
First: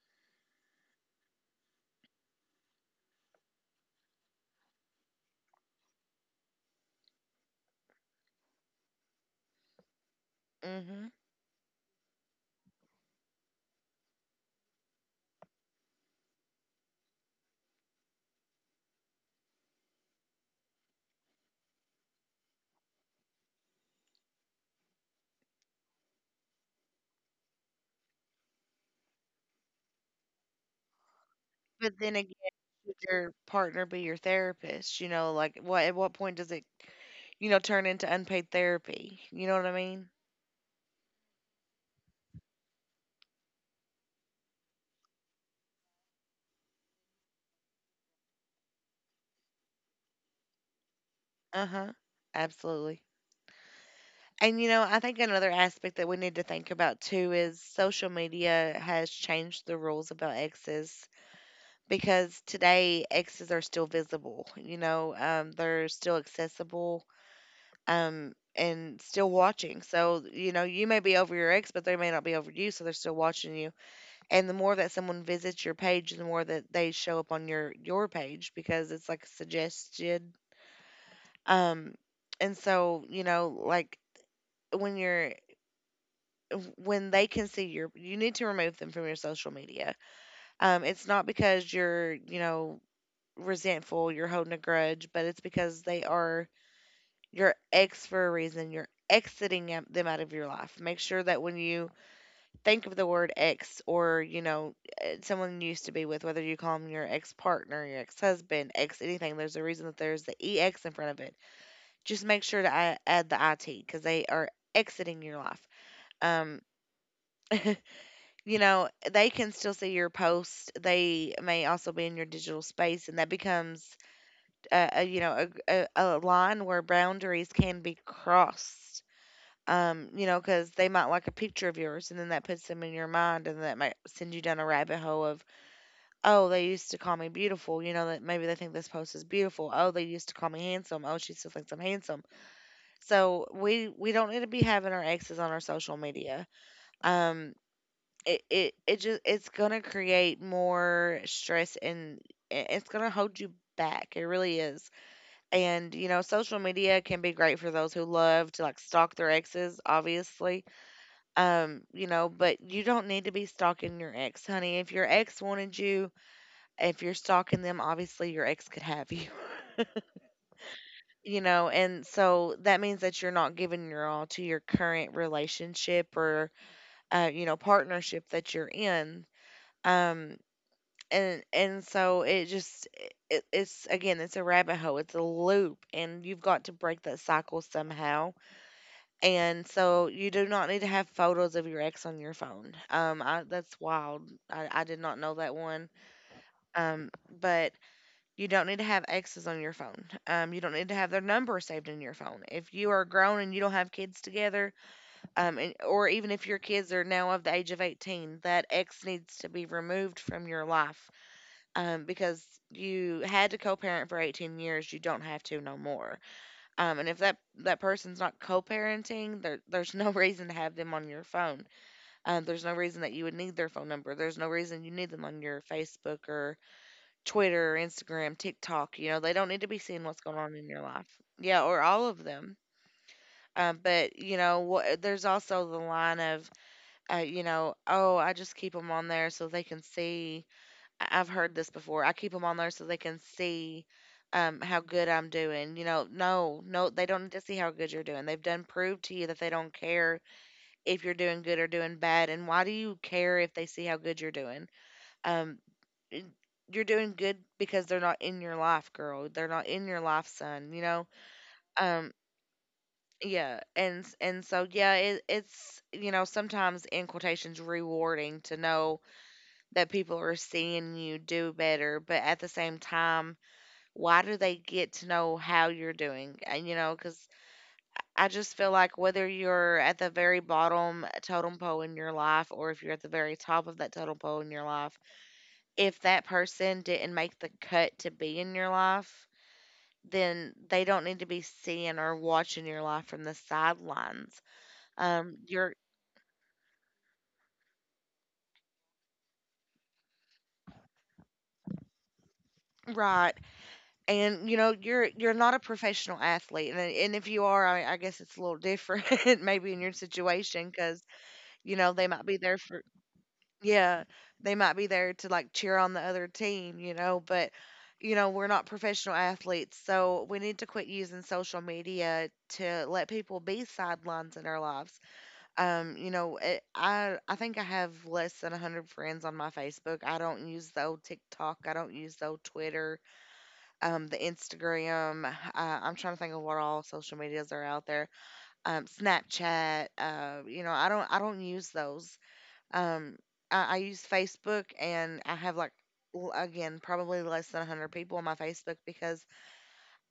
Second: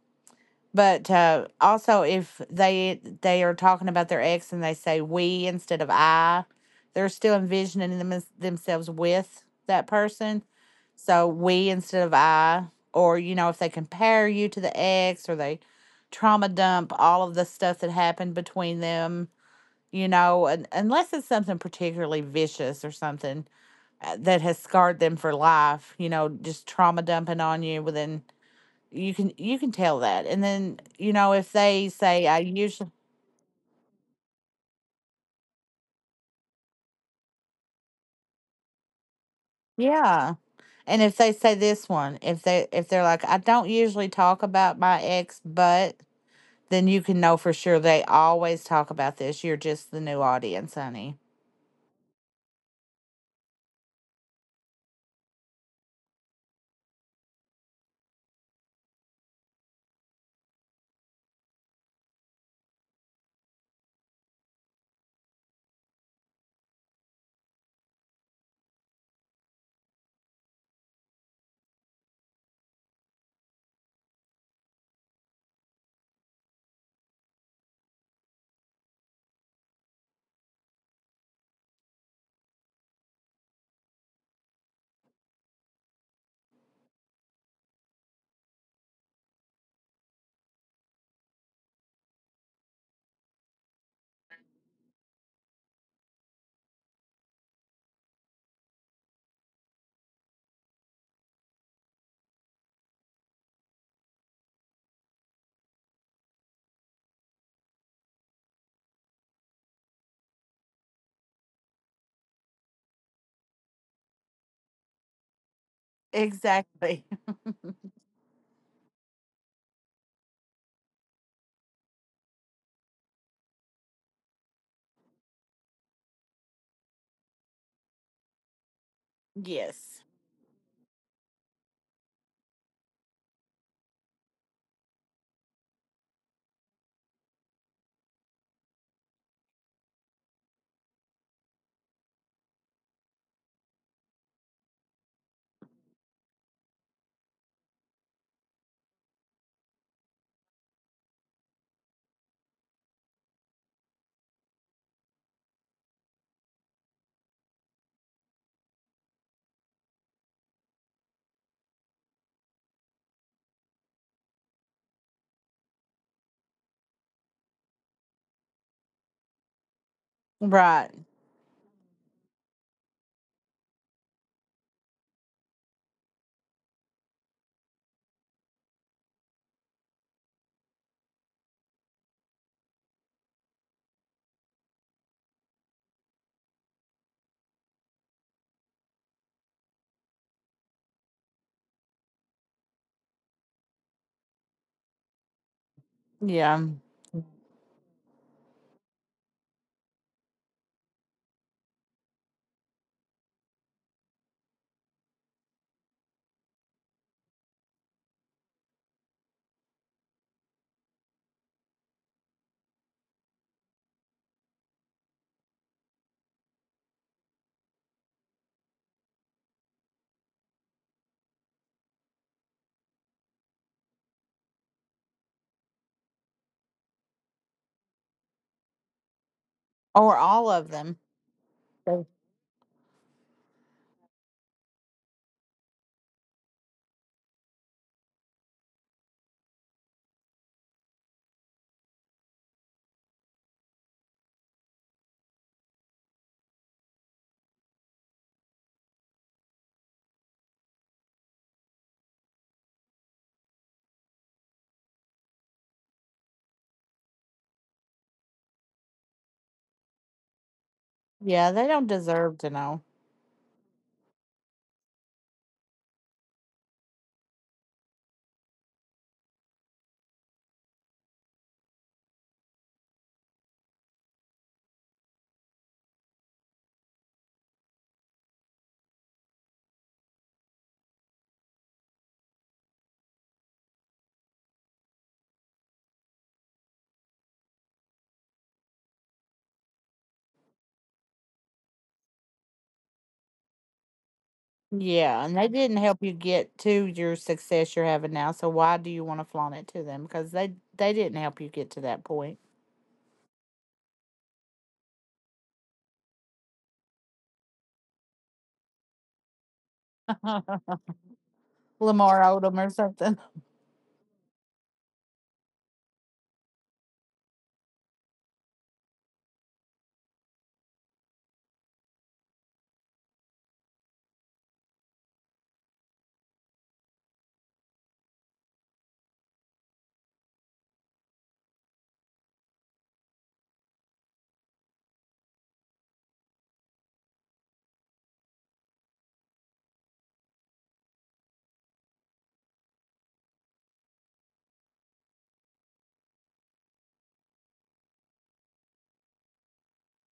S2: But also, if they are talking about their ex and they say we instead of I, they're still envisioning themselves with that person.
S1: Hmm.
S2: So we instead of I, or you know, if they compare you to the ex, or they trauma dump all of the stuff that happened between them, you know, un unless it's something particularly vicious or something that has scarred them for life, you know, just trauma dumping on you within, you can tell that. And then you know, if they
S1: But then
S2: say
S1: again,
S2: I usually,
S1: should your partner be your therapist? You know, like, what, at what point does it, you know, turn into unpaid therapy? You know what I mean?
S2: yeah. And if they say this one, if they're like, I don't usually talk about my ex, but then you can know for sure they always talk about this. You're just the new audience, honey.
S1: Uh huh. Absolutely. And you know, I think another aspect that we need to think about too is social media has changed the rules about exes, because today exes are still visible. You know, they're still accessible, and still watching. So you know, you may be over your ex, but they may not be over you, so they're still watching you. And the more that someone visits your page, the more that they show up on your page because it's like suggested. Um, and so you know, like when you're when they can see your, you need to remove them from your social media. It's not because you're, you know, resentful, you're holding a grudge, but it's because they are your ex for a reason. You're exiting them out of your life. Make sure that when you think of the word ex or, you know, someone you used to be with, whether you call them your ex partner, your ex husband, ex anything, there's a reason that there's the EX in front of it. Just make sure to add the IT because they are exiting your life. Um,
S2: Exactly.
S1: [laughs] you know, they can still see your post. They may also be in your digital space, and that becomes a you know a line where boundaries can be crossed,
S2: [laughs] Yes.
S1: you know, because they might like a picture of yours, and then that puts them in your mind, and that might send you down a rabbit hole of, oh, they used to call me beautiful. You know, that maybe they think this post is beautiful. Oh, they used to call me handsome. Oh, she still thinks I'm handsome. So we don't need to be having our exes on our social media. Um, it's gonna create more stress and it's gonna hold you back. It really is. And you know, social media can be great for those who love to like stalk their exes, obviously, you know, but you don't need to be stalking your ex, honey. If your ex wanted you, if you're stalking them, obviously your ex could have you. [laughs]
S2: Right.
S1: You know, and so that means that you're not giving your all to your current relationship or you know, partnership that you're in. Um and so it just, it's again, it's a rabbit hole, it's a loop, and you've got to break that cycle somehow. And so you do not need to have photos of your ex on your phone. That's wild. I did not know that one.
S2: Yeah,
S1: Um, but you don't need to have exes on your phone. You don't need to have their number saved in your phone. If you are grown and you don't have kids together, and, or even if your kids are now of the age of 18, that ex needs to be removed from your life, because you had to co parent for 18 years. You don't have to no more. And if that that person's not co-parenting, there's no [laughs] reason to have them on your phone. There's no reason that you would need their phone number. There's no reason you need them on your Facebook or Twitter or Instagram, TikTok. You know, they don't need to be seeing
S2: or
S1: what's going
S2: all
S1: on
S2: of
S1: in your
S2: them.
S1: life. Yeah, or
S2: They-
S1: all of them. But you know, there's also the line of, you know, oh, I just keep them on there so they can see. I've heard this before. I keep them on there so they can see, how good I'm doing. You know, no, no, they don't need to see how good you're doing. They've done proved to you that they don't care if you're doing good or doing bad. And why do you care if they see how good you're doing? Um, y- you're doing good because they're not in your life, girl. They're not in your life, son. You know,
S2: yeah, they don't
S1: um,
S2: deserve to know.
S1: yeah, and so yeah, it's you know sometimes in quotations rewarding to know that people are seeing you do better, but at the same time why do they get to know how you're doing? And you know, because I just feel like whether you're at the very bottom, totem pole in your life, or if you're at the very top of that totem pole in your life, if that person didn't make the cut to be in your life, then they don't need to be seeing or watching your life from the sidelines.
S2: Yeah, and they didn't
S1: You're
S2: help you get to your success you're having now, so why do you want to flaunt it to them? Because they didn't help you get to that point.
S1: right, and you know you're not a professional athlete, and if you are, I guess it's a little different, [laughs] maybe in your
S2: [laughs]
S1: situation, because you know they
S2: Lamar
S1: might be there
S2: Odom or
S1: for.
S2: something.
S1: Yeah, they might be there to like cheer on the other team, you know, but you know, we're not professional athletes, so we need to quit using social media to let people be sidelines in our lives. You know, I think I have less than 100 friends on my Facebook. I don't use the old TikTok, I don't use the old Twitter, the Instagram. I'm trying to think of what all social medias are out there. Snapchat, you know, I don't use those. Um, I use Facebook, and I have like, again, probably less than a hundred people on my Facebook because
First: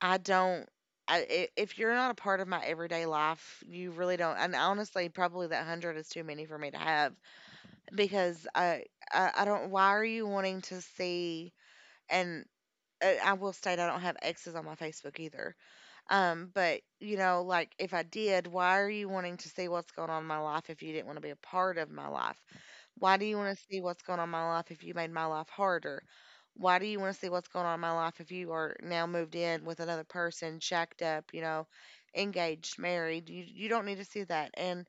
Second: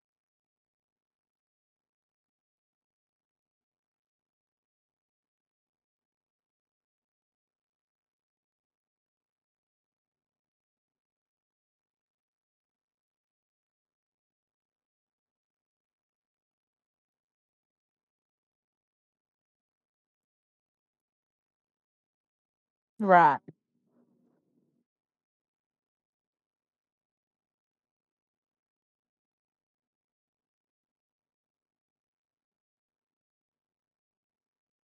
S1: I don't. If you're not a part of my everyday life, you really don't. And honestly, probably that hundred is too many for me to have because I don't. Why are you wanting to see? And I will state I don't have exes on my Facebook either. But you know, like if I did, why are you wanting to see what's going on in my life if you didn't want to be a part of my life? Why do you
S2: Right.
S1: want to see what's going on in my life if you made my life harder? Why do you want to see what's going on in my life if you are now moved in with another person, shacked up, you know, engaged, married? You don't need to see that. And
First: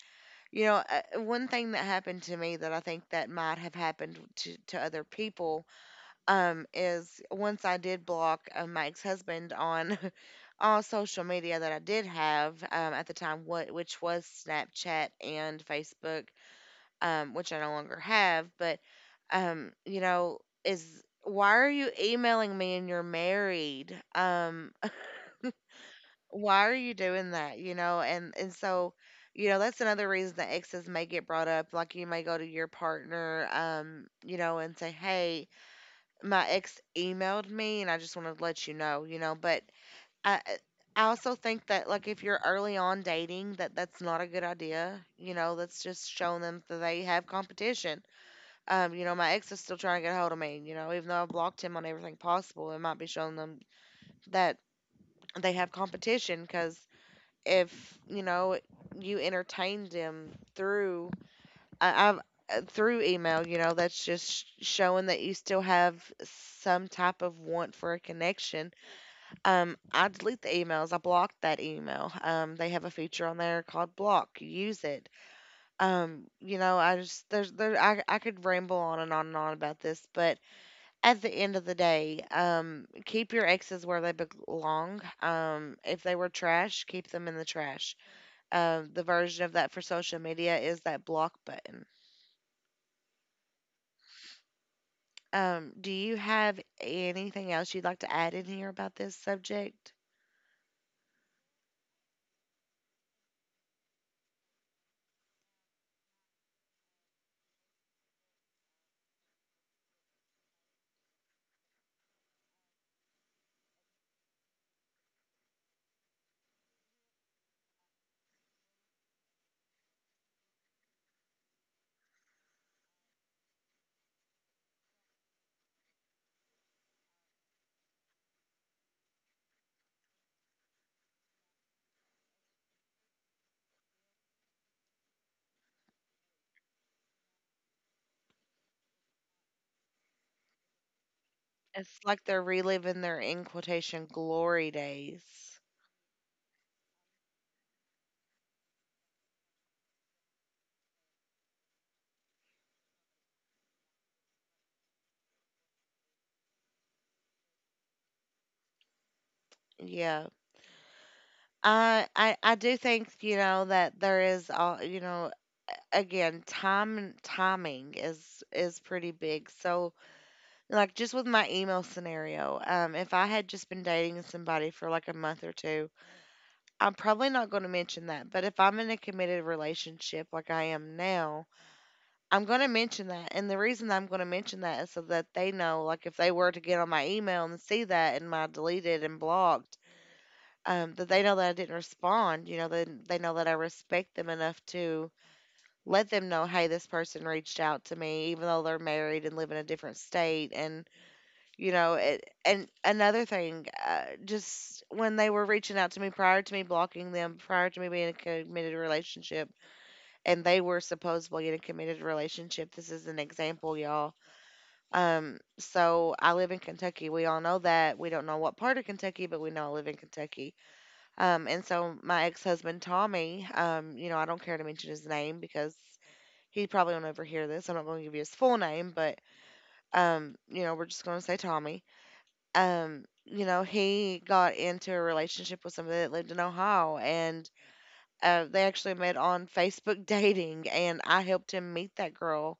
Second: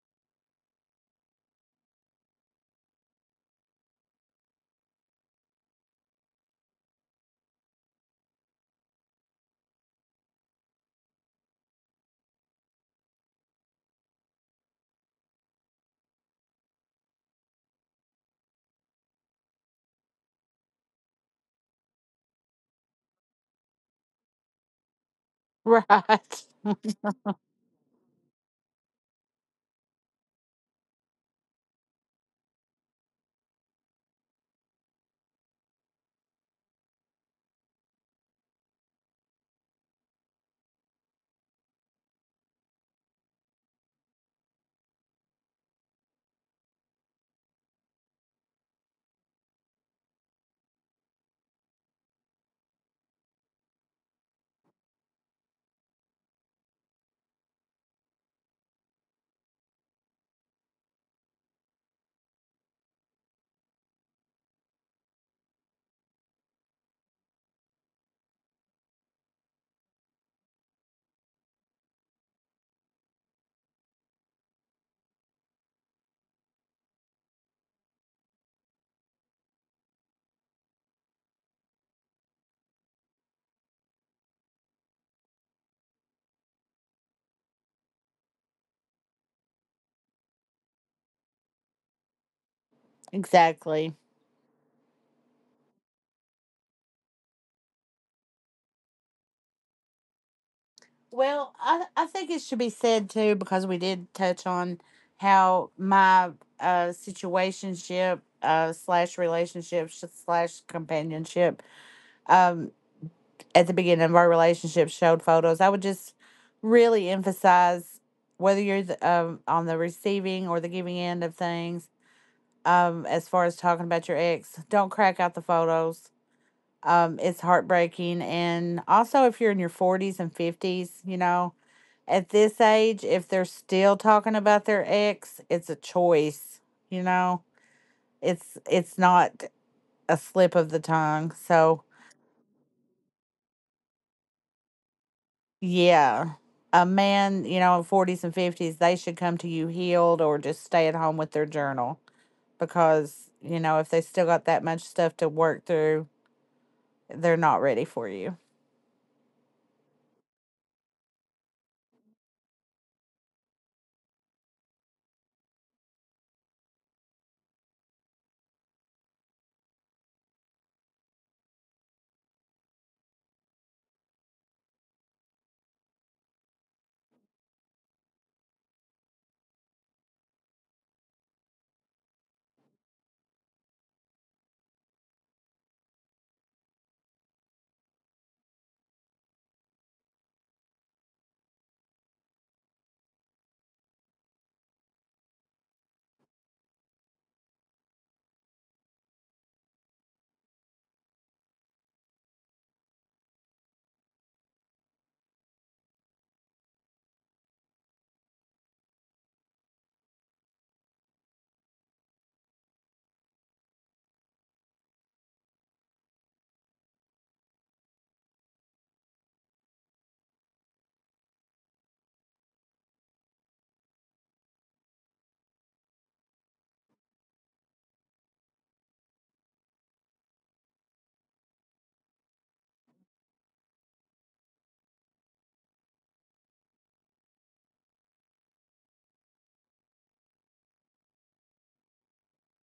S1: you know, one thing that happened to me that I think that might have happened to other people is once I did block, my ex-husband on [laughs] all social media that I did have at the time, what which was Snapchat and Facebook, which I no longer have, but you know, is why are you emailing me and you're married? [laughs]
S2: Right.
S1: Why are you
S2: [laughs]
S1: doing that? You know, and so, you know, that's another reason that exes may get brought up. Like you may go to your partner, you know, and say, "Hey, my ex emailed me, and I just wanted to let you know," you know. But I, I I also think that like if you're early on dating, that that's not a good idea. You know, that's just showing them that they have competition, you know, my ex is still trying to get a hold of me, you know, even though I blocked him on everything possible, it might be showing them that they have competition because if, you know, you entertained him through I, I've through email, you know, that's just showing that you still have some type of want for a connection. I delete the emails. I block that email. They have a feature on there called block. Use it. You know, I just there's there I could ramble on and on and on about this, but at the end of the day, keep your exes where they belong. If they were trash, keep them in the trash. The version of that for social media is that block button.
S2: Exactly.
S1: Do you have anything else you'd like to add in here about this subject?
S2: Well, I think it should be said too, because we did touch on how my situationship slash relationship slash companionship um. at the beginning of our relationship showed photos. I would just really emphasize whether you're the, on the receiving or the giving end of things. As far as talking about your ex, don't crack out the photos. It's heartbreaking, and also if you're in your 40s and 50s, you know, at this age, if they're still talking about their ex, it's a choice. You know, it's not a slip of the tongue. So
S1: It's like they're reliving their in quotation glory days.
S2: yeah. A man, you know, in 40s and 50s, they should come to you healed or just stay at home with their journal, because, you know, if they still got that much stuff to work through, they're not ready for you.
S1: Yeah. I do think, you know, that there is all, you know, again, time and timing is pretty big. So like just with my email scenario, if I had just been dating somebody for like a month or two, I'm probably not going to mention that. But if I'm in a committed relationship like I am now, I'm going to mention that. And the reason I'm going to mention that is so that they know, like if they were to get on my email and see that in my deleted and blocked, that they know that I didn't respond. You know, then they know that I respect them enough to let them know, hey, this person reached out to me, even though they're married and live in a different state. And you know, and another thing, just when they were reaching out to me prior to me blocking them, prior to me being in a committed relationship, and they were supposedly in a committed relationship. This is an example, y'all. So I live in Kentucky. We all know that. We don't know what part of Kentucky, but we know I live in Kentucky. And so my ex-husband Tommy, I don't care to mention his name because he probably won't ever hear this. I'm not going to give you his full name, but we're just going to say Tommy. He got into a relationship with somebody that lived in Ohio, and they actually met on Facebook [laughs] dating, and I helped him meet that girl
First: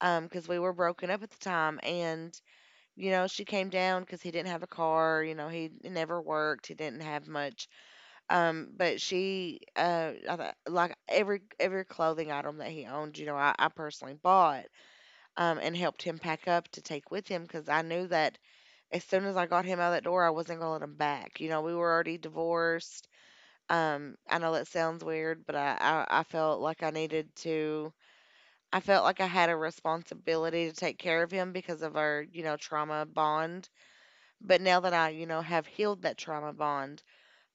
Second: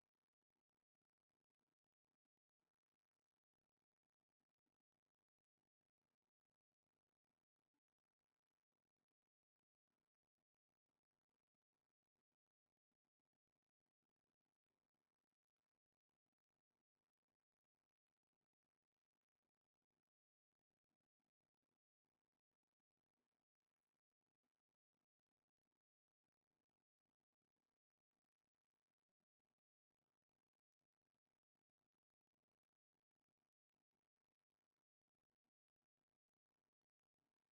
S1: because we were broken up at the time. And you know, she came down because he didn't have a car. You know, he never worked, he didn't have much. But like every clothing item that he owned, you know, I personally bought and helped him pack up to take with him because I knew that as soon as I got him out that door, I wasn't going to let him back. You know, we were already divorced. I know that sounds weird, but I felt like I needed to, I felt like I had a responsibility to take care of him because of our, you know, trauma bond. But now that I, you know, have healed that trauma bond,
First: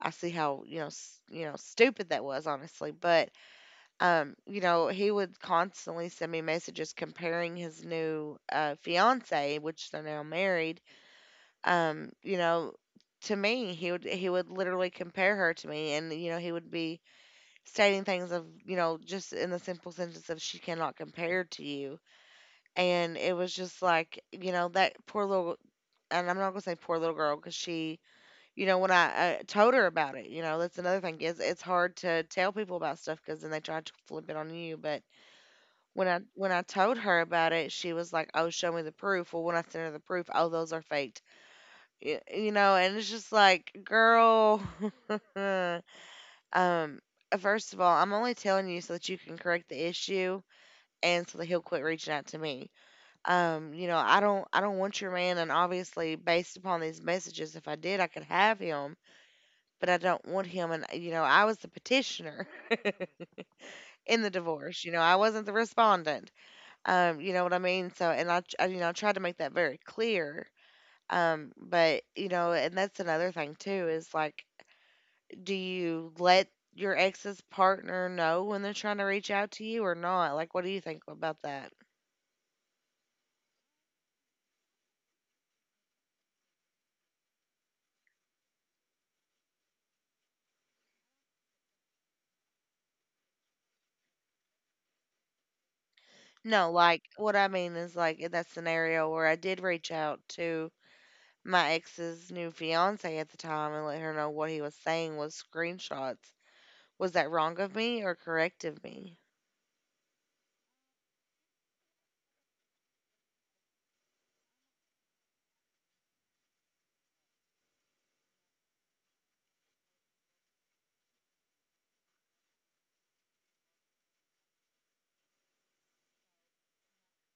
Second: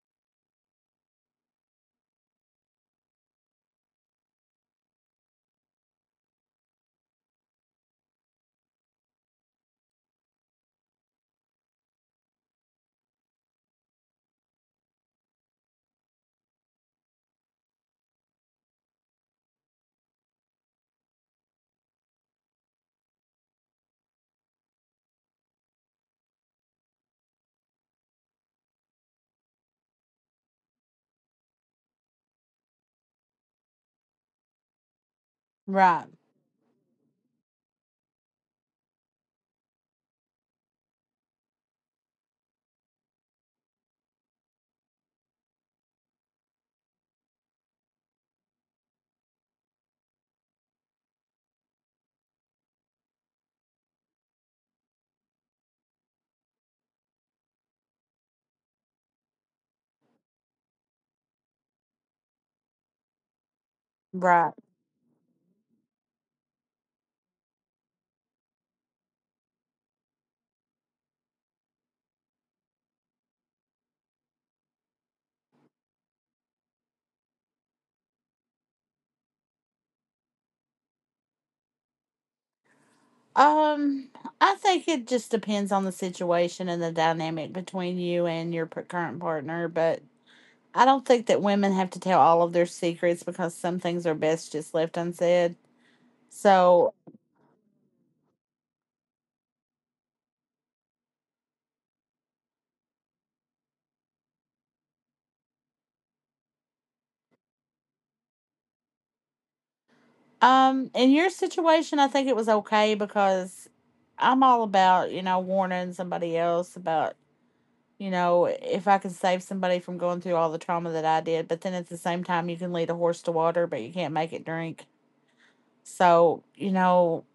S1: I see how, you know, stupid that was, honestly. But he would constantly send me messages comparing his new fiance, which they're now married, um, you know, to me. He would literally compare her to me, and you know, he would be stating things of, you know, just in the simple sentence of, she cannot compare to you. And it was just like, you know, that poor little. And I'm not gonna say poor little girl because she, you know, when I told her about it, you know, that's another thing, is it's hard to tell people about stuff because then they try to flip it on you. But
S2: Right.
S1: when I told her about it, she was like, "Oh, show me the proof." Well, when I sent her the proof, oh, those are faked. You know, and it's just like, girl, [laughs] um, first of all, I'm only telling you so that you can correct the issue and so that he'll quit reaching out to me. You know, I don't want your man, and obviously based upon these messages, if I did, I could have him, but I don't want him. And you know, I was the petitioner [laughs] in the
S2: Right.
S1: divorce. You know, I wasn't the respondent. You know what I mean? So, and I, tr- I you know, I tried to make that very clear. But you know, and that's another thing too, is like, do you let your ex's partner know when they're trying to reach out to you or not? Like, what do you think about that?
S2: Um, I think it just depends on the situation and the dynamic between you and your current partner, but I don't think that women have to tell all of their secrets, because some things are best just left unsaid.
S1: No,
S2: So,
S1: like, what I mean is, like, in that scenario where I did reach out to my ex's new fiance at the time and let her know what he was saying was screenshots. Was that wrong of me or correct of me?
S2: In your situation, I think it was okay, because I'm all about, you know, warning somebody else about, you know, if I can save somebody from going through all the trauma that I did. But then at the same time, you can lead a horse to water, but you can't make it drink. So, you know,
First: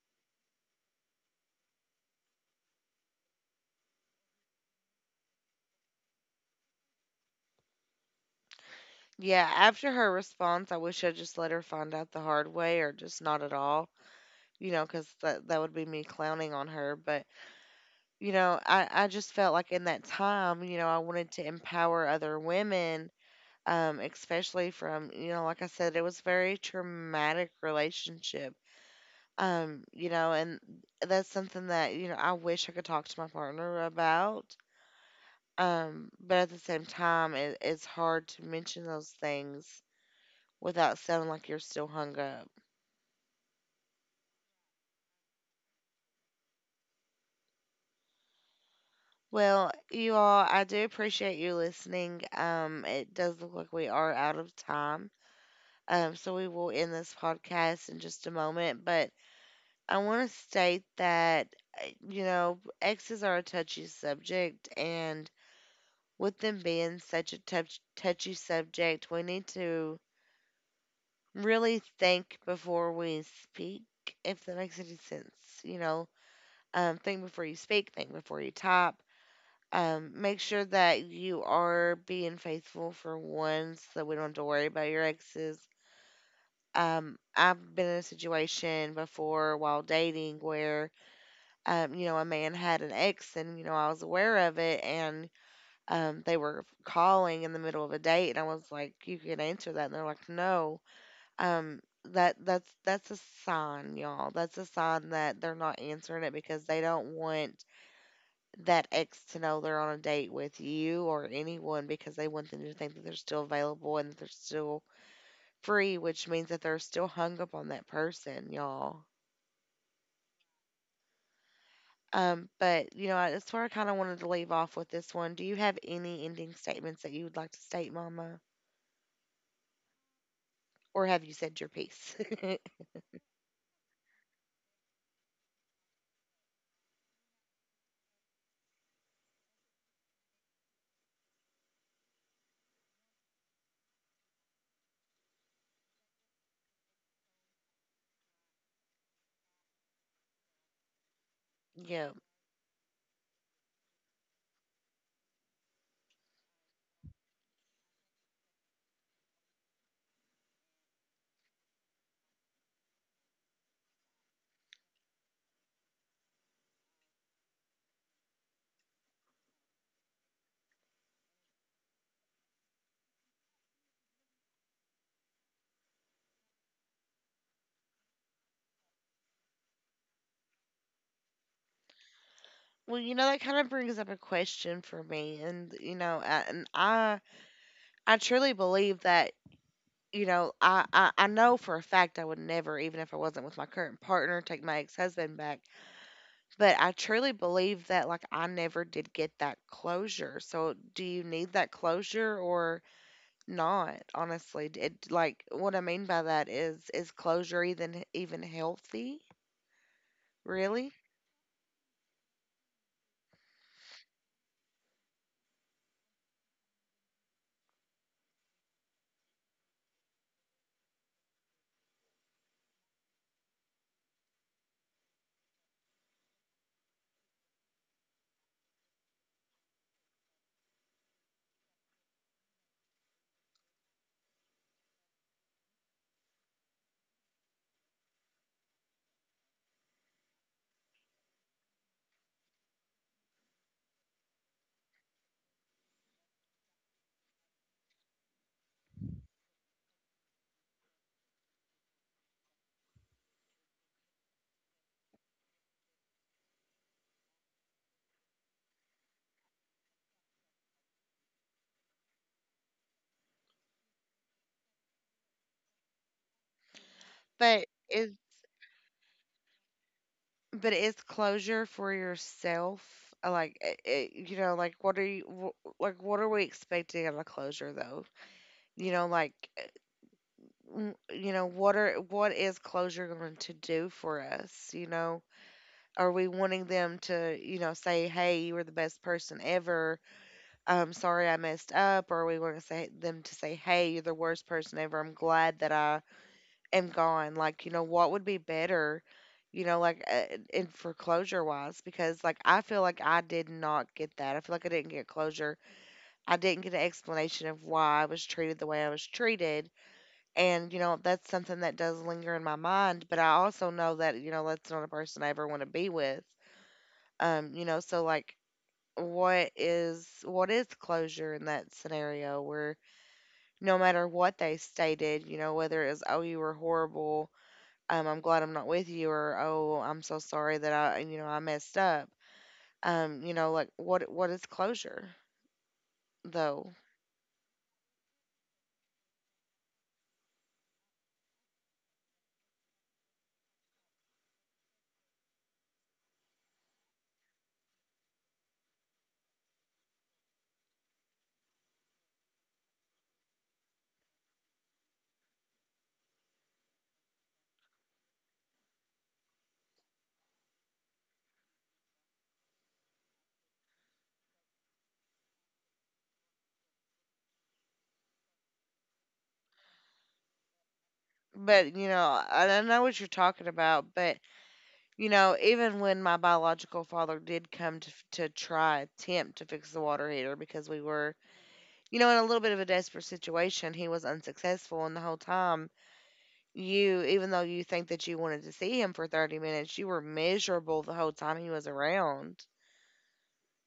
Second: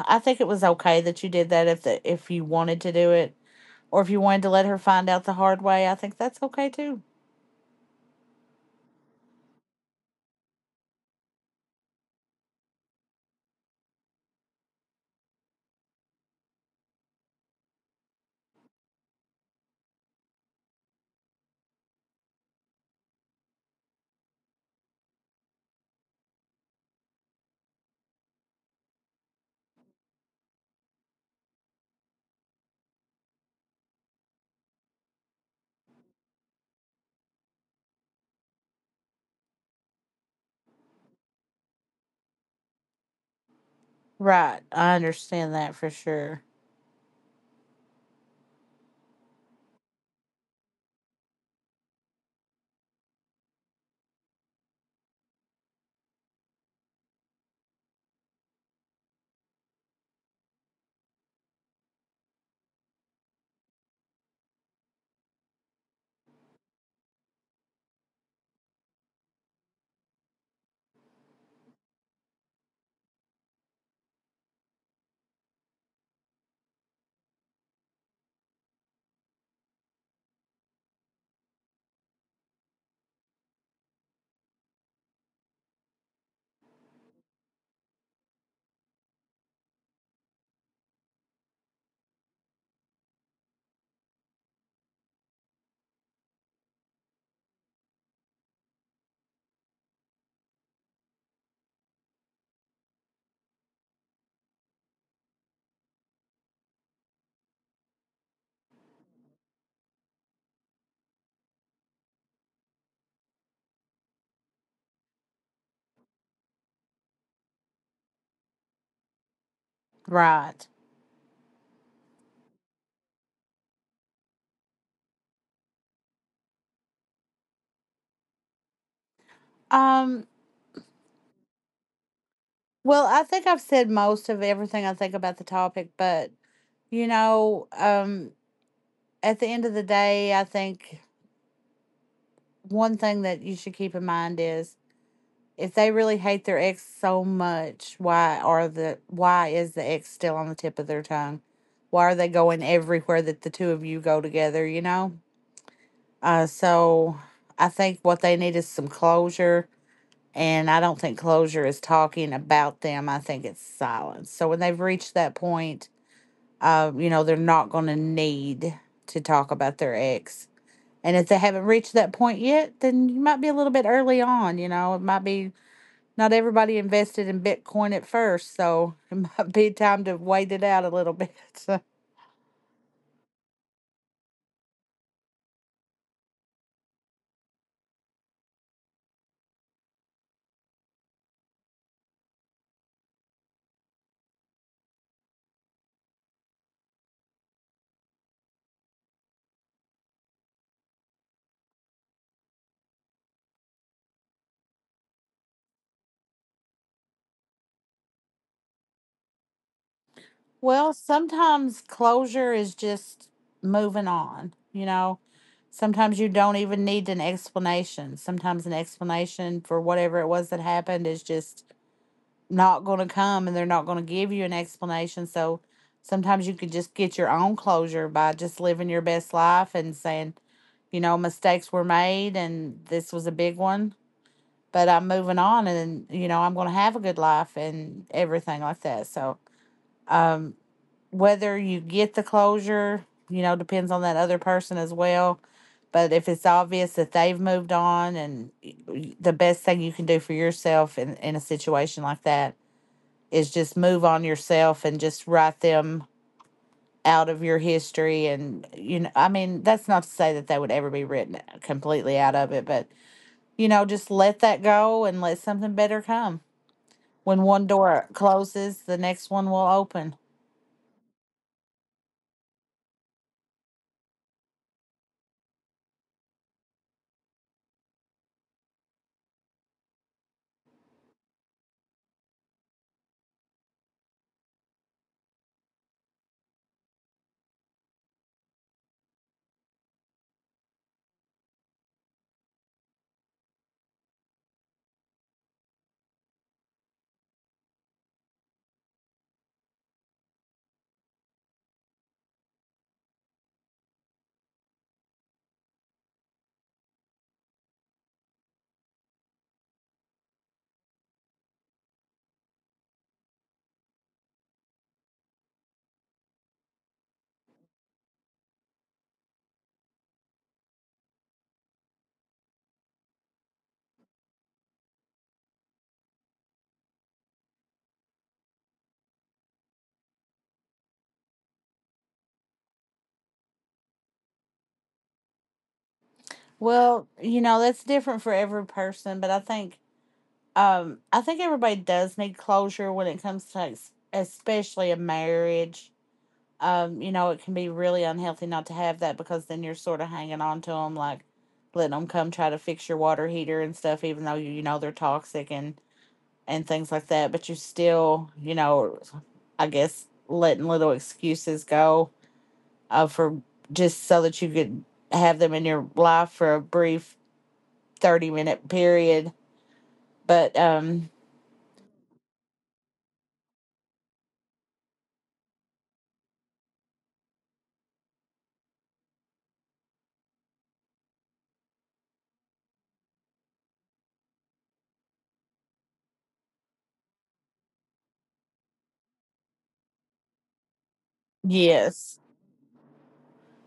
S2: I think it was okay that you did that, if the if you wanted to do it, or if you wanted to let her find out the hard way. I think that's okay too.
S1: Yeah, after her response, I wish I just let her find out the hard way or just not at all, you know, because that would be me clowning on her. But you know, I just felt like in that time, you know, I wanted to empower other women, especially from, you know, like I said, it was a very traumatic relationship. And that's something that, you know, I wish I could talk to my partner about. But at the same time, it's hard to mention those things without sounding like you're still hung up.
S2: Right. I understand that for sure.
S1: Well, you all, I do appreciate you listening. It does look like we are out of time. So we will end this podcast in just a moment, but I want to state that, you know, exes are a touchy subject, and with them being such a touchy subject, we need to really think before we speak, if that makes any sense. You know, think before you speak, think before you type. Make sure that you are being faithful for one, so that we don't have to worry about your exes. I've been in a situation before while dating where, you know, a man had an ex, and you know, I was aware of it, and they were calling in the middle of a date, and I was like, you can answer that. And they're like, no. Um, that's a sign, y'all. That's a sign that they're not answering it because they don't want that ex to know they're on a date with you or anyone, because they want them to think that they're still available and that they're still free, which means that they're still hung up on that person, y'all.
S2: Right.
S1: But you know, that's where I kind of wanted to leave off with this one. Do you have any ending statements that you would like to state, Mama,
S2: Um,
S1: or have you said your piece? [laughs]
S2: Well, I think I've said most of everything I think about the topic, but you know, at the end of the day, I think one thing that you should keep in mind is, if they really hate their ex so much, why are the why is the ex still on the tip of their tongue? Why
S1: Yeah.
S2: are they going everywhere that the two of you go together, you know? So I think what they need is some closure. And I don't think closure is talking about them. I think it's silence. So when they've reached that point, you know, they're not going to need to talk about their ex. And if they haven't reached that point yet, then you might be a little bit early on. You know, it might be, not everybody invested in Bitcoin at first. So [laughs] it might be time to wait it out a little bit. [laughs]
S1: Well, you know, that kind of brings up a question for me, and you know, I- and I I truly believe that, you know, I know for a fact I would never, even if I wasn't with my current partner, take my ex husband back. But I truly believe that, like, I never did get that closure. So, do you need that closure or not? Honestly, like what I mean by that is closure even healthy?
S2: Well,
S1: Really?
S2: sometimes closure is just moving on. You know, sometimes you don't even need an explanation. Sometimes an explanation for whatever it was that happened is just not going to come, and they're not going to give you an explanation. So sometimes you can just get your own closure by just living your best life and saying, you know, mistakes were made and this was a big one, but I'm moving on, and, you know, I'm going to have a good life and everything like that. So, um, whether you get the closure, you know, depends on that other person as well. But if it's obvious that they've moved on, and the best thing you can do for yourself in a situation like that is just move on yourself, and just write them out of your history. And you know, I mean, that's not to say that they would ever be written completely out of it, but you know, just let that go and let something better come. When one
S1: But
S2: door
S1: is
S2: closes, the next one will open.
S1: but is closure for yourself? Like, I you know, like, what are like? What are we expecting out of closure, though? You know, like, uh, you know, what are, what is closure going to do for us? You know, are we wanting them to, you know, say, "Hey, you were the best person ever. I'm sorry I messed up," or are we want to say them to say, "Hey, you're the worst person ever. I'm glad that I am gone." Like, you know, what would be better, you know, like, in for closure wise? Because like, I feel like I did not get that. I feel like I didn't get closure. I didn't get an explanation of why I was treated the way I was treated. And, you know, that's something that does linger in my mind, but I also know that, you know, that's not a person I ever want to be with. You know, so like, what is closure in that scenario where no matter what they stated, you know, whether it was, oh, you were horrible, I'm glad I'm not with you, or, oh, I'm so sorry that I, you know, I messed up. You know, like, what is closure, though?
S2: Well, you know, that's different for every person, but I think, I think everybody does need closure when it comes to, like, especially a marriage. You know, it can be really unhealthy not to have that, because then you're sort of hanging on to them, like letting them come try to fix your water heater and stuff, even though you know, they're toxic, and things like that. But you still, you know, I guess letting little excuses go for just so that you could have them in your life for a brief 30 minute period. But
S1: But you know, I don't know what you're talking about, but you know, even when my biological father did come to, to try attempt to fix the water heater because we were, you know, in a little bit of a desperate situation, he was unsuccessful, and the whole time, you, even though you think that you wanted to see him for 30 minutes, you were miserable the whole time he was
S2: yes.
S1: around,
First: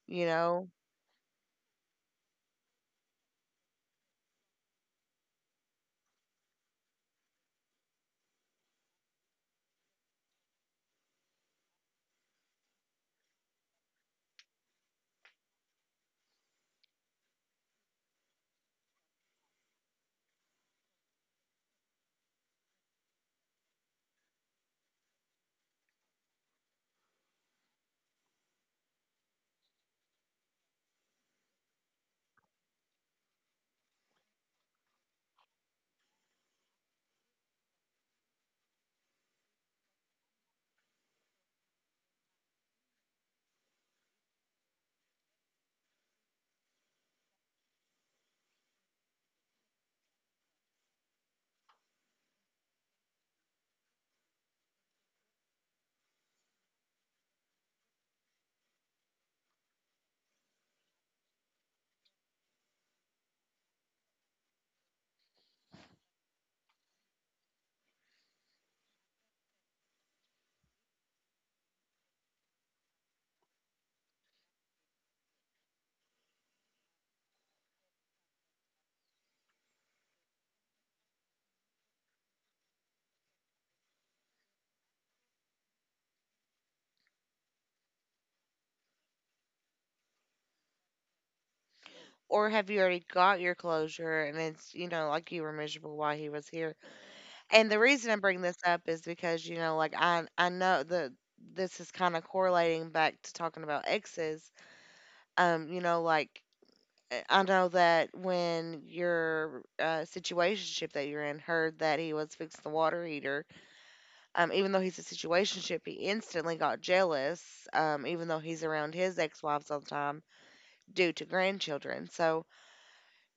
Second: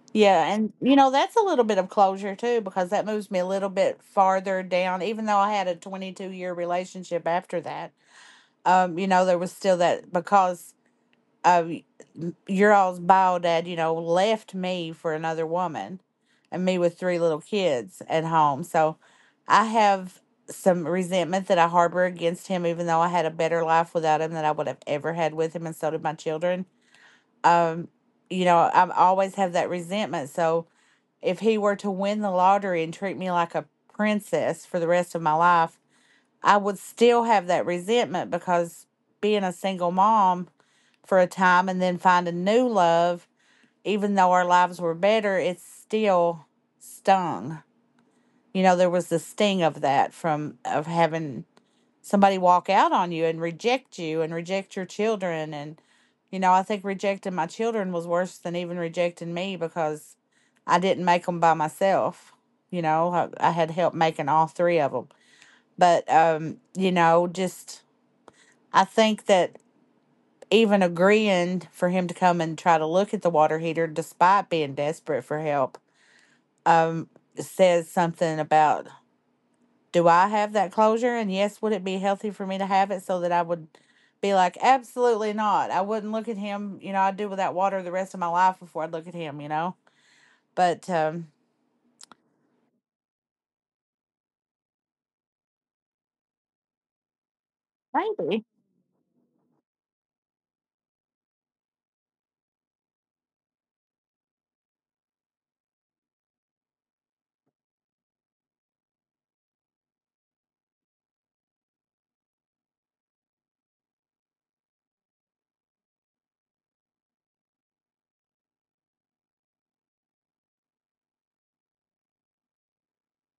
S1: you
S2: Yeah,
S1: know?
S2: and you know, that's a little bit of closure too, because that moves me a little bit farther down, even though I had a 22-year relationship after that. You know, there was still that, because uh your all's bio dad, you know, left me for another woman and me with 3 little kids at home. So I have some resentment that I harbor against him, even though I had a better life without him than I would have ever had with him, and so did my children. Um, you know, I always have that resentment. So if he were to win the lottery and treat me like a princess for the rest of my life, I would still have that resentment, because being a single mom for a time and then find a new love, even though our lives were better, it still stung. You know, there was the sting of that from of having somebody walk out on you and reject your children. And you know, I think rejecting my children was worse than even rejecting me because I didn't make them by myself. you know I had help making all three of them. But you know just I think that even agreeing for him to come and try to look at the water heater despite being desperate for help um says something about, do I have that closure? And yes, would it be healthy for me to have it so that I would be like, absolutely not. I wouldn't look at him. You know, I'd do without water the rest of my life before I'd look at him, you know? But
S1: Or have you already got your closure, and it's, you know, like, you were miserable while he was here? And the reason I bring
S2: maybe.
S1: this up is because, you know, like, I know that this is kind of correlating back to talking about exes. You know, like, I know that when your situationship that you're in heard that he was fixing the water heater, even though he's a situationship, he instantly got jealous, even though he's around his ex-wives all the time due to grandchildren. So,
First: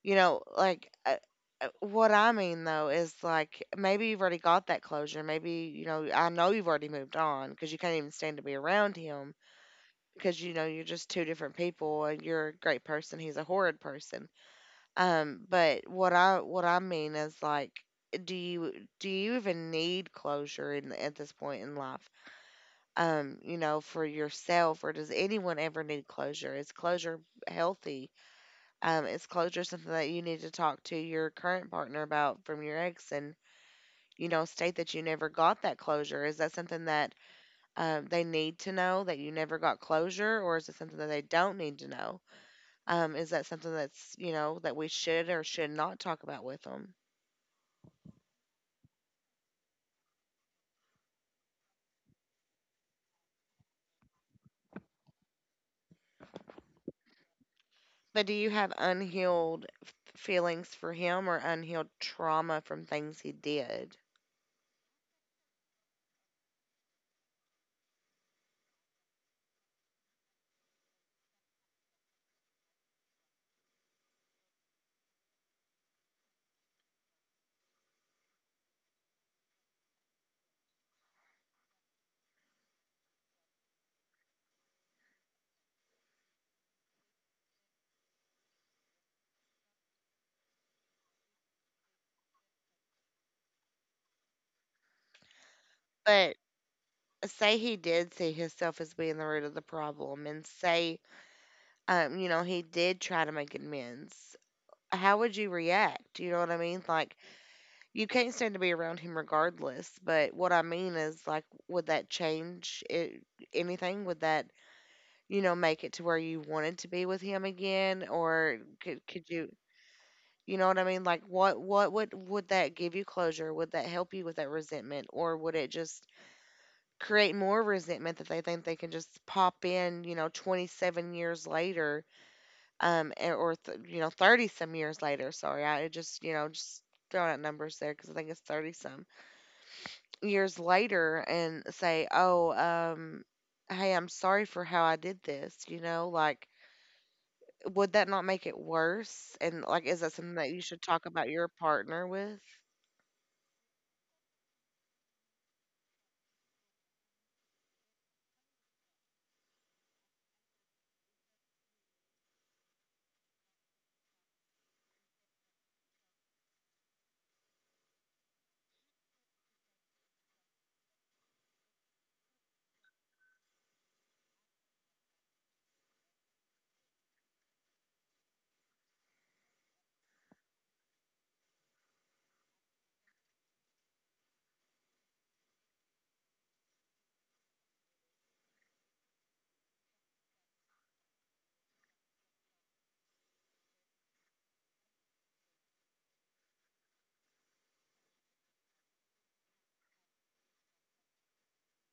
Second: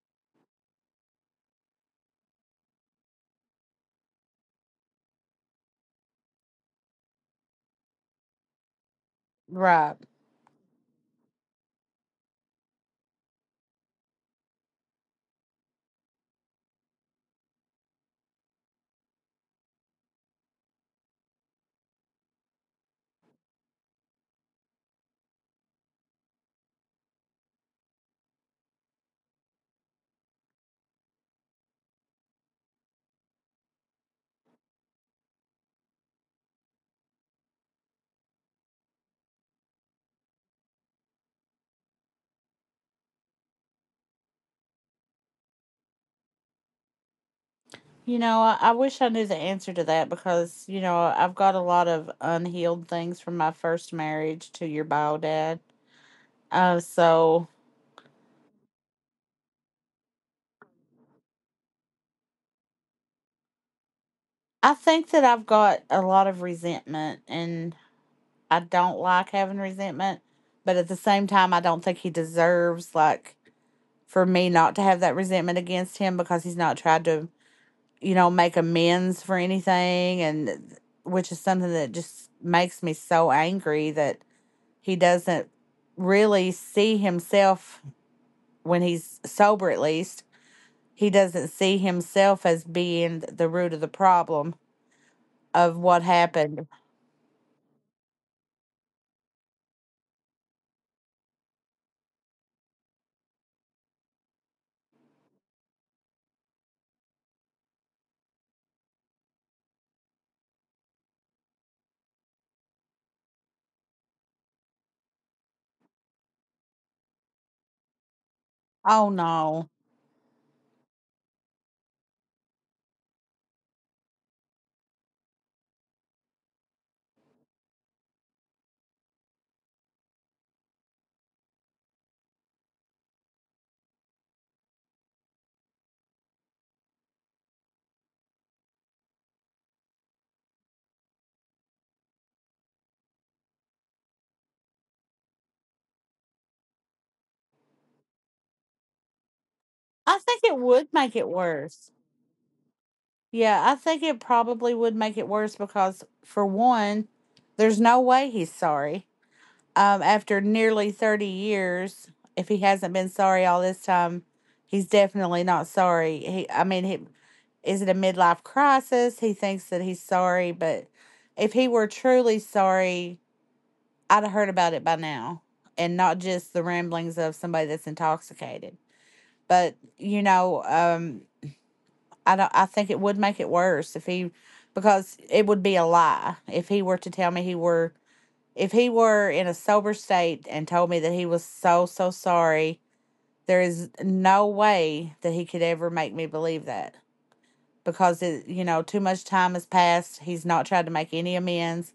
S1: you know, like, what I mean though is, like, maybe you've already got that closure. Maybe, you know, I know you've already moved on because you can't even stand to be around him
S2: Right.
S1: because, you know, you're just two different people, and you're a great person, he's a horrid person. But what I mean is, like, do you, do you even need closure in at this point in life? You know, for yourself, or does anyone ever need closure? Is closure healthy? Is closure something that you need to talk to your current partner about from your ex and you know state that you never got that closure? Is that something that they need to know that you never got closure, or is it something that they don't need to know? Is that something that's you know that we should or should not talk about with them?
S2: You know, I wish I knew the answer to that because, you know, I've got a lot of unhealed things from my first marriage to your bio dad. So
S1: But do you have unhealed feelings for him or unhealed trauma from things he did?
S2: I think that I've got a lot of resentment and I don't like having resentment, but at the same time, I don't think he deserves, like, for me not to have that resentment against him because he's not tried to, you know, make amends for anything, and which is something that just makes me so angry that he doesn't really see himself when he's sober, at least. He doesn't see himself as being the root of the problem of what
S1: But
S2: happened.
S1: say he did see himself as being the root of the problem, and say, he did try to make amends. How would you react? You know what I mean? Like, you can't stand to be around him regardless. But what I mean is, like, would that change it, anything? Would that, make it to where you wanted to be with him again? Or
S2: Oh
S1: could you,
S2: no.
S1: you know what I mean? Like what would that give you closure? Would that help you with that resentment, or would it just create more resentment that they think they can just pop in, 27 years later 30 some years later, sorry. I just, just throwing out numbers there because I think it's 30 some years later and say, "Oh, hey, I'm sorry for how I did this." You know, like would that not make it worse? And like, is that
S2: I
S1: something
S2: think
S1: that
S2: it
S1: you should
S2: would
S1: talk
S2: make it
S1: about your
S2: worse.
S1: partner with?
S2: Yeah, I think it probably would make it worse because, for one, there's no way he's sorry. After nearly 30 years, if he hasn't been sorry all this time, he's definitely not sorry. He, I mean, he, is it a midlife crisis? He thinks that he's sorry, but if he were truly sorry, I'd have heard about it by now and not just the ramblings of somebody that's intoxicated. But, you know, I don't. I think it would make it worse if he, because it would be a lie if he were to tell me he were, if he were in a sober state and told me that he was so so sorry. There is no way that he could ever make me believe that because, it you know, too much time has passed. He's not tried to make any amends.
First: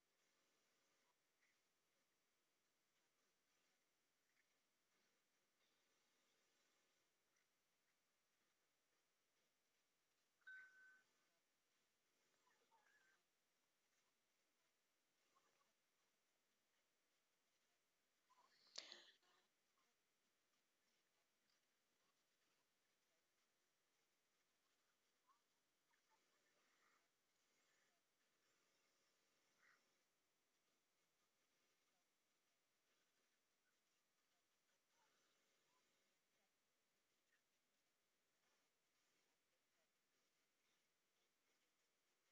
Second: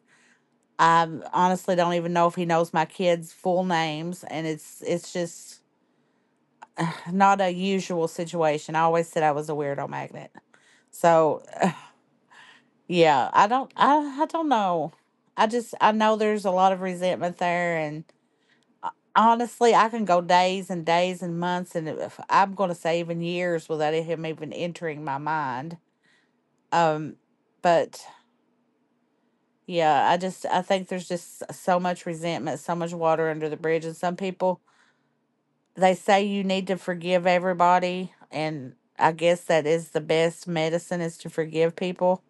S2: I honestly don't even know if he knows my kids' full names, and it's just not a usual situation. I always said I was a weirdo magnet. So yeah, I don't know. I know there's a lot of resentment there and honestly, I can go days and days and months and, if, I'm going to say, even years without him even entering my mind. Um but yeah, I think there's just so much resentment, so much water under the bridge, and some people, they say you need to forgive everybody, and I guess that is the best medicine, is to forgive people,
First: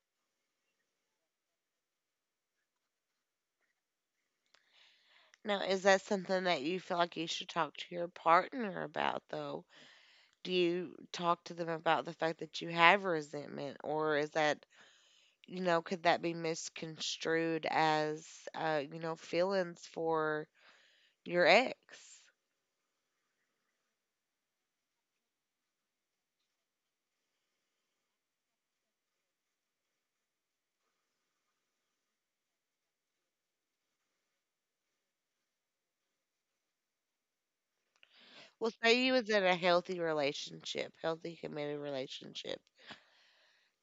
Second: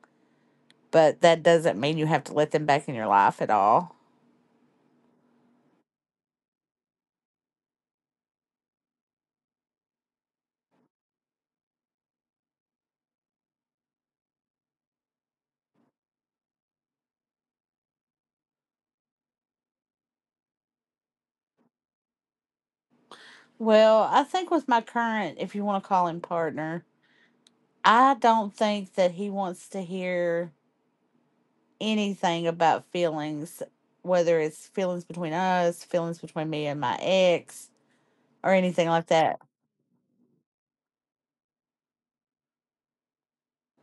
S2: but that doesn't mean you have to let them back in your life at all.
S1: Now, is that something that you feel like you should talk to your partner about, though? Do you talk to them about the fact that you have resentment, or is that, could that be misconstrued as, feelings for your ex?
S2: Well, I think with my current, if you want to call him partner, I don't think that he wants to hear anything about feelings, whether it's feelings between us, feelings between me and my ex, or
S1: Well,
S2: anything
S1: say
S2: like
S1: you was
S2: that.
S1: in a healthy relationship, healthy committed relationship.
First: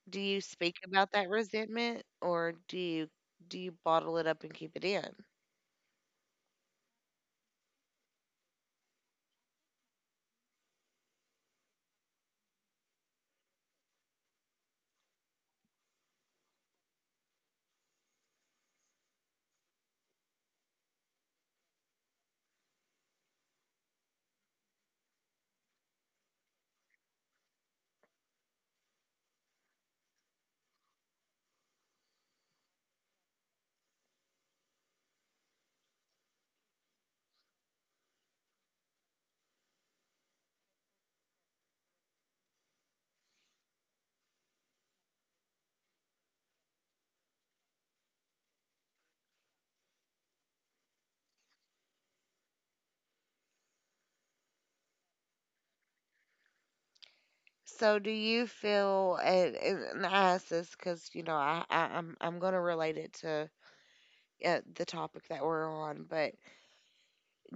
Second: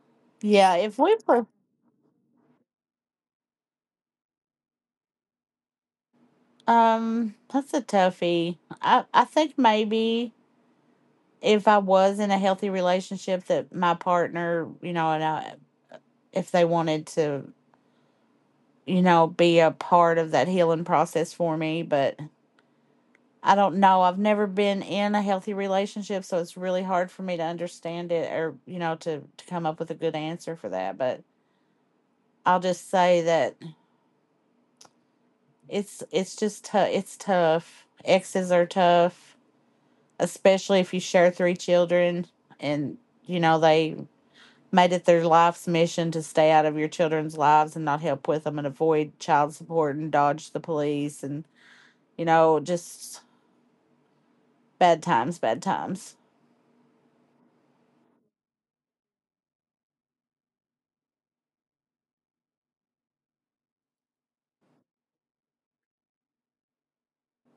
S1: Do you
S2: Yeah,
S1: speak
S2: if
S1: about
S2: we
S1: that
S2: were,
S1: resentment, or do you bottle it up and keep it in?
S2: that's a toughie. I think maybe if I was in a healthy relationship, that my partner, you know, and I, if they wanted to, you know, be a part of that healing process for me, but I don't know. I've never been in a healthy relationship, so it's really hard for me to understand it or, you know, to come up with a good answer for that. But I'll just say that it's just tough. It's tough. Exes are tough, especially if you share three children and, you know, they made it their life's mission to stay out of your children's lives and not help with them and avoid child support and dodge the police and, you know, just bad times, bad times.
S1: So do you feel, and I ask this because I'm gonna relate it to the topic that we're on, but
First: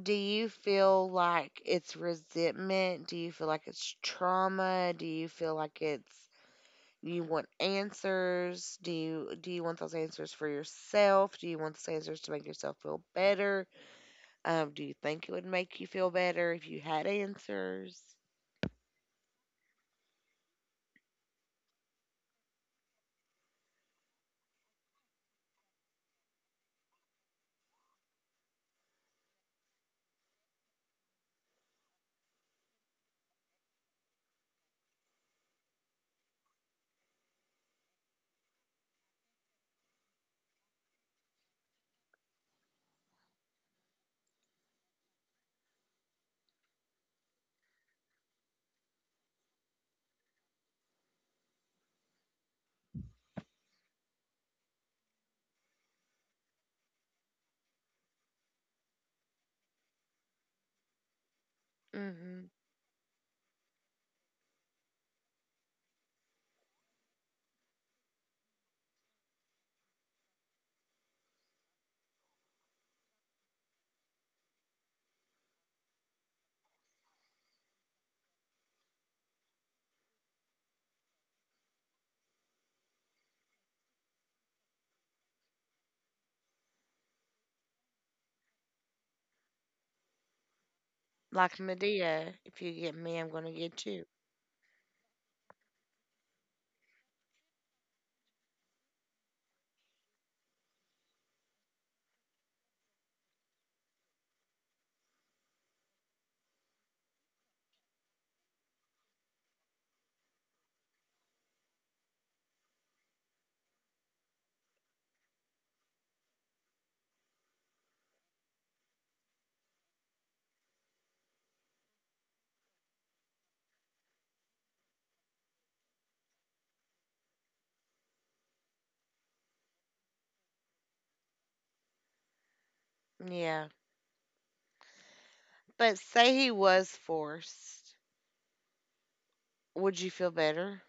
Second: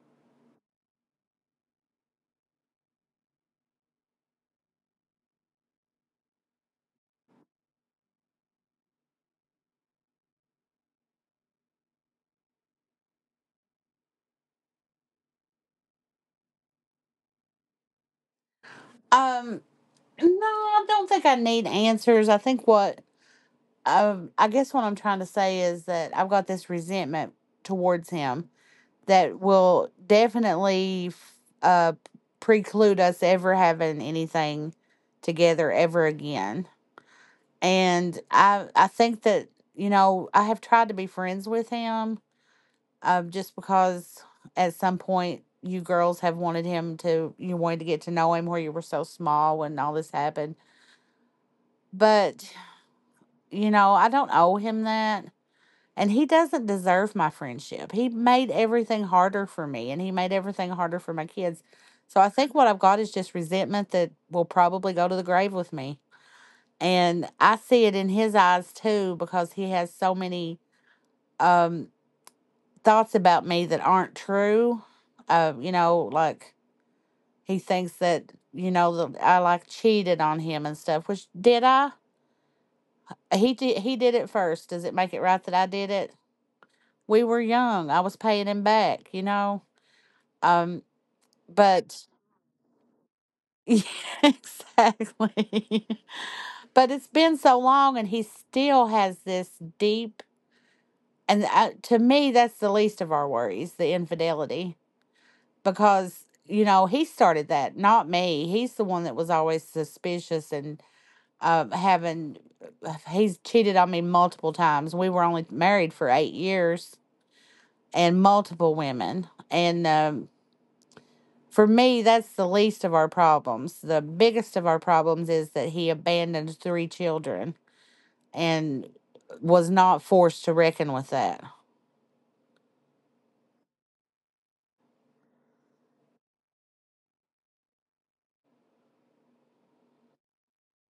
S1: do you feel like it's resentment? Do you feel like it's trauma? Do you feel like it's you want answers? Do you want those answers for yourself? Do you want those answers to make yourself feel better? Do you think it would make you feel better if you had answers?
S2: Um No, I don't think I need answers. I think what I guess what I'm trying to say is that I've got this resentment towards him that will definitely uh, preclude us ever having anything together ever again. And I think that, you know, I have tried to be friends with him, just because at some point you girls have wanted him to, you wanted to get to know him, where you were so small when all this happened. But you know, I don't owe him that. And he doesn't deserve my friendship. He made everything harder for me and he made everything harder for my kids. So I
S1: Hmm.
S2: think what I've got is just resentment that will probably go to the grave with me. And I see it in his eyes too because he has so many um, thoughts about me that aren't true. You know, like he thinks that, you know, that I like cheated on him and stuff, which, did I? He did it first. Does it make it right that I did it? We were young. I was paying him back, you know. Um,
S1: Like
S2: but
S1: Medea, if you get me, I'm gonna
S2: [laughs] yeah,
S1: get you.
S2: exactly. [laughs] But it's been so long, and he still has this deep. And I, to me, that's the least of our worries, the infidelity, because you know he started that, not me. He's the one that was always suspicious and having. He's cheated on me multiple times. We were only married for 8 years, and multiple women, and for me, that's the least of our problems. The biggest of our problems is that he abandoned three children and was not forced to reckon with that.
S1: Yeah. But say he was forced. Would you feel better?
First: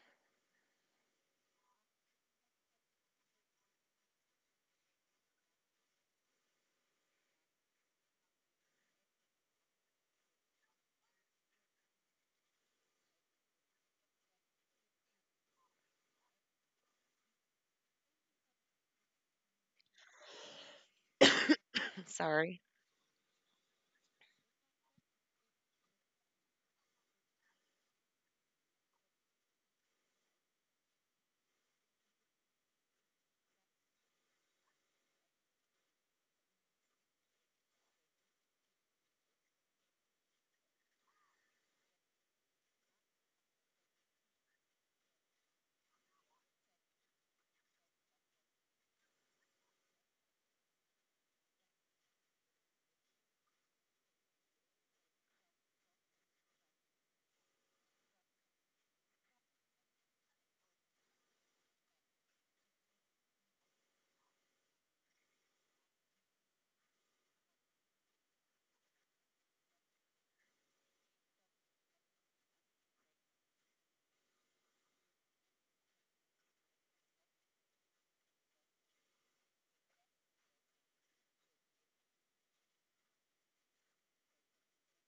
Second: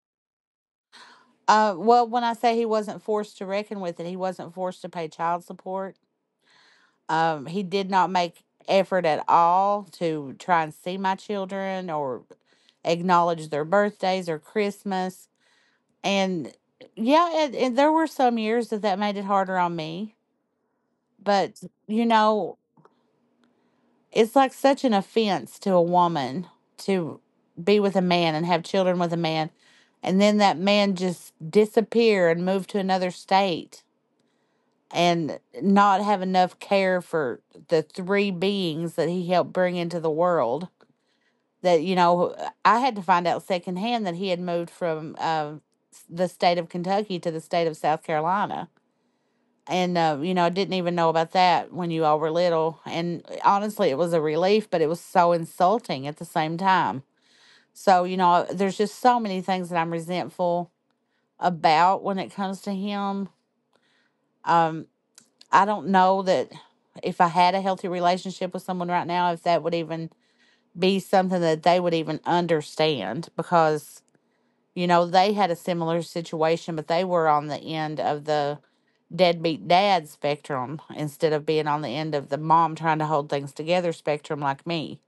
S2: Well, when I say he wasn't forced to reckon with it, he wasn't forced to pay child support. He did not make effort at all to try and see my children or acknowledge their birthdays or Christmas. And yeah, and there were some years that that made it harder on me. But you
S1: [laughs]
S2: know,
S1: Sorry.
S2: it's like such an offense to a woman to be with a man and have children with a man, and then that man just disappear and move to another state and not have enough care for the three beings that he helped bring into the world. That, you know, I had to find out secondhand that he had moved from the state of Kentucky to the state of South Carolina and you know, I didn't even know about that when you all were little. And honestly, it was a relief, but it was so insulting at the same time. So you know, there's just so many things that I'm resentful about when it comes to him. Um, I don't know that if I had a healthy relationship with someone right now, if that would even be something that they would even understand because you know they had a similar situation, but they were on the end of the deadbeat dad spectrum instead of being on the end of the mom trying to hold things together spectrum like me.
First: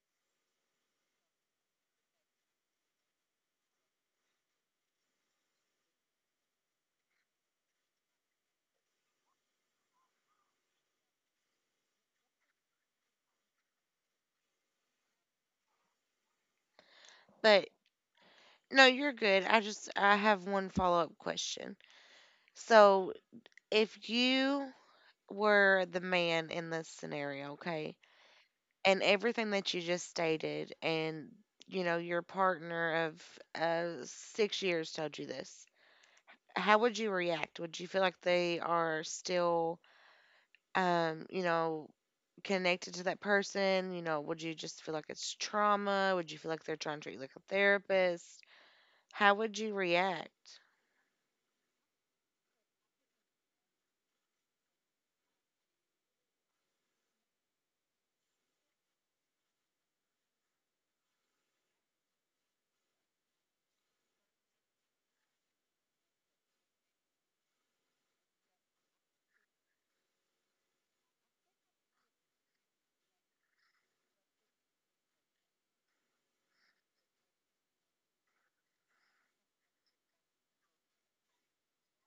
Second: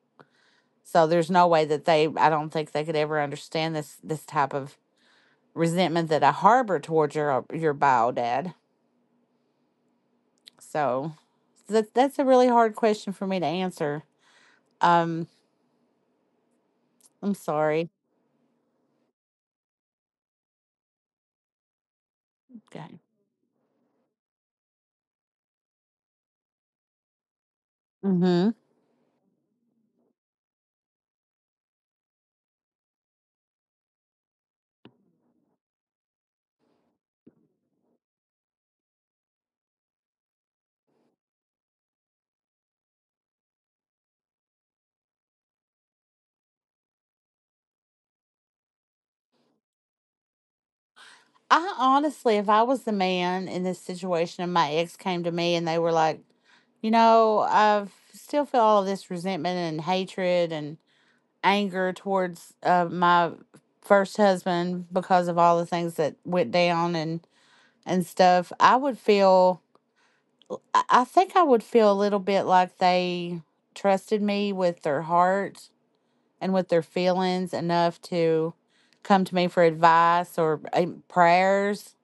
S2: So there's no way that they I don't think they could ever understand this this type of resentment that I harbor towards your bio dad. So that's a really hard question for me to answer. Um I'm
S1: But
S2: sorry.
S1: no, you're good. I have one follow-up question.
S2: Okay.
S1: So, if you were the man in this scenario, okay?
S2: Mhm.
S1: And everything that you just stated, and your partner of 6 years told you this. How would you react? Would you feel like they are still um, you know, connected to that person? You know, would you just feel like it's trauma? Would you feel like they're trying to treat you like a therapist? How would you react?
S2: I honestly, if I was the man in this situation and my ex came to me and they were like, "You know, I still feel all of this resentment and hatred and anger towards my first husband because of all the things that went down and stuff," I would feel, I would feel a little bit like they trusted me with their heart and with their feelings enough to come to me for advice or prayers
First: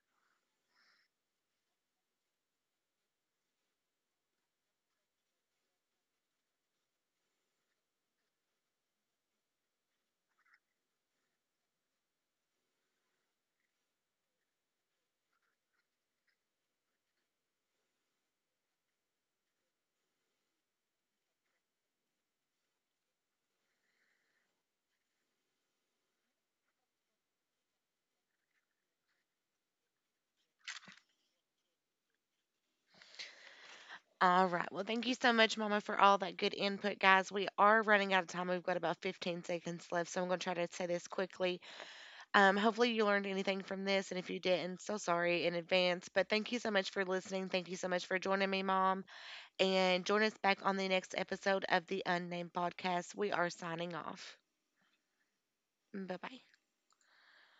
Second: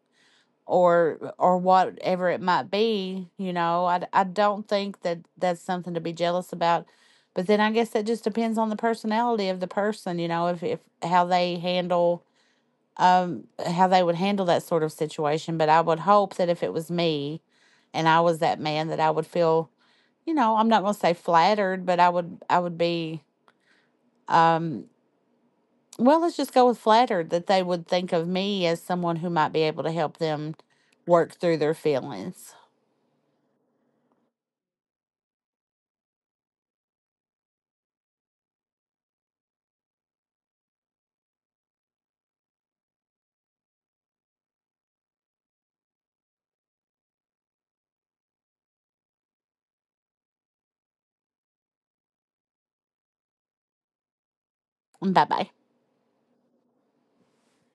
S2: or whatever it might be. You know, I don't think that that's something to be jealous about. But then I guess that just depends on the personality of the person. You know, if how they handle how they would handle that sort of situation. But I would hope that if it was me and I was that man, that I would feel, you know, I'm not going to say flattered, but I would be, well, let's just go with flattered, that they would think of me as someone who might be able to help them work through their feelings.
S1: All right. Well, thank you so much, Mama, for all that good input, guys. We are running out of time. We've got about 15 seconds left, so I'm going to try to say this quickly. Hopefully, you learned anything from this, and if you didn't, so sorry in advance. But thank you so much for listening. Thank you so much for joining me, Mom. And join us back on the next episode of the Unnamed Podcast. We are signing off.
S2: Bye bye.
S1: Bye bye.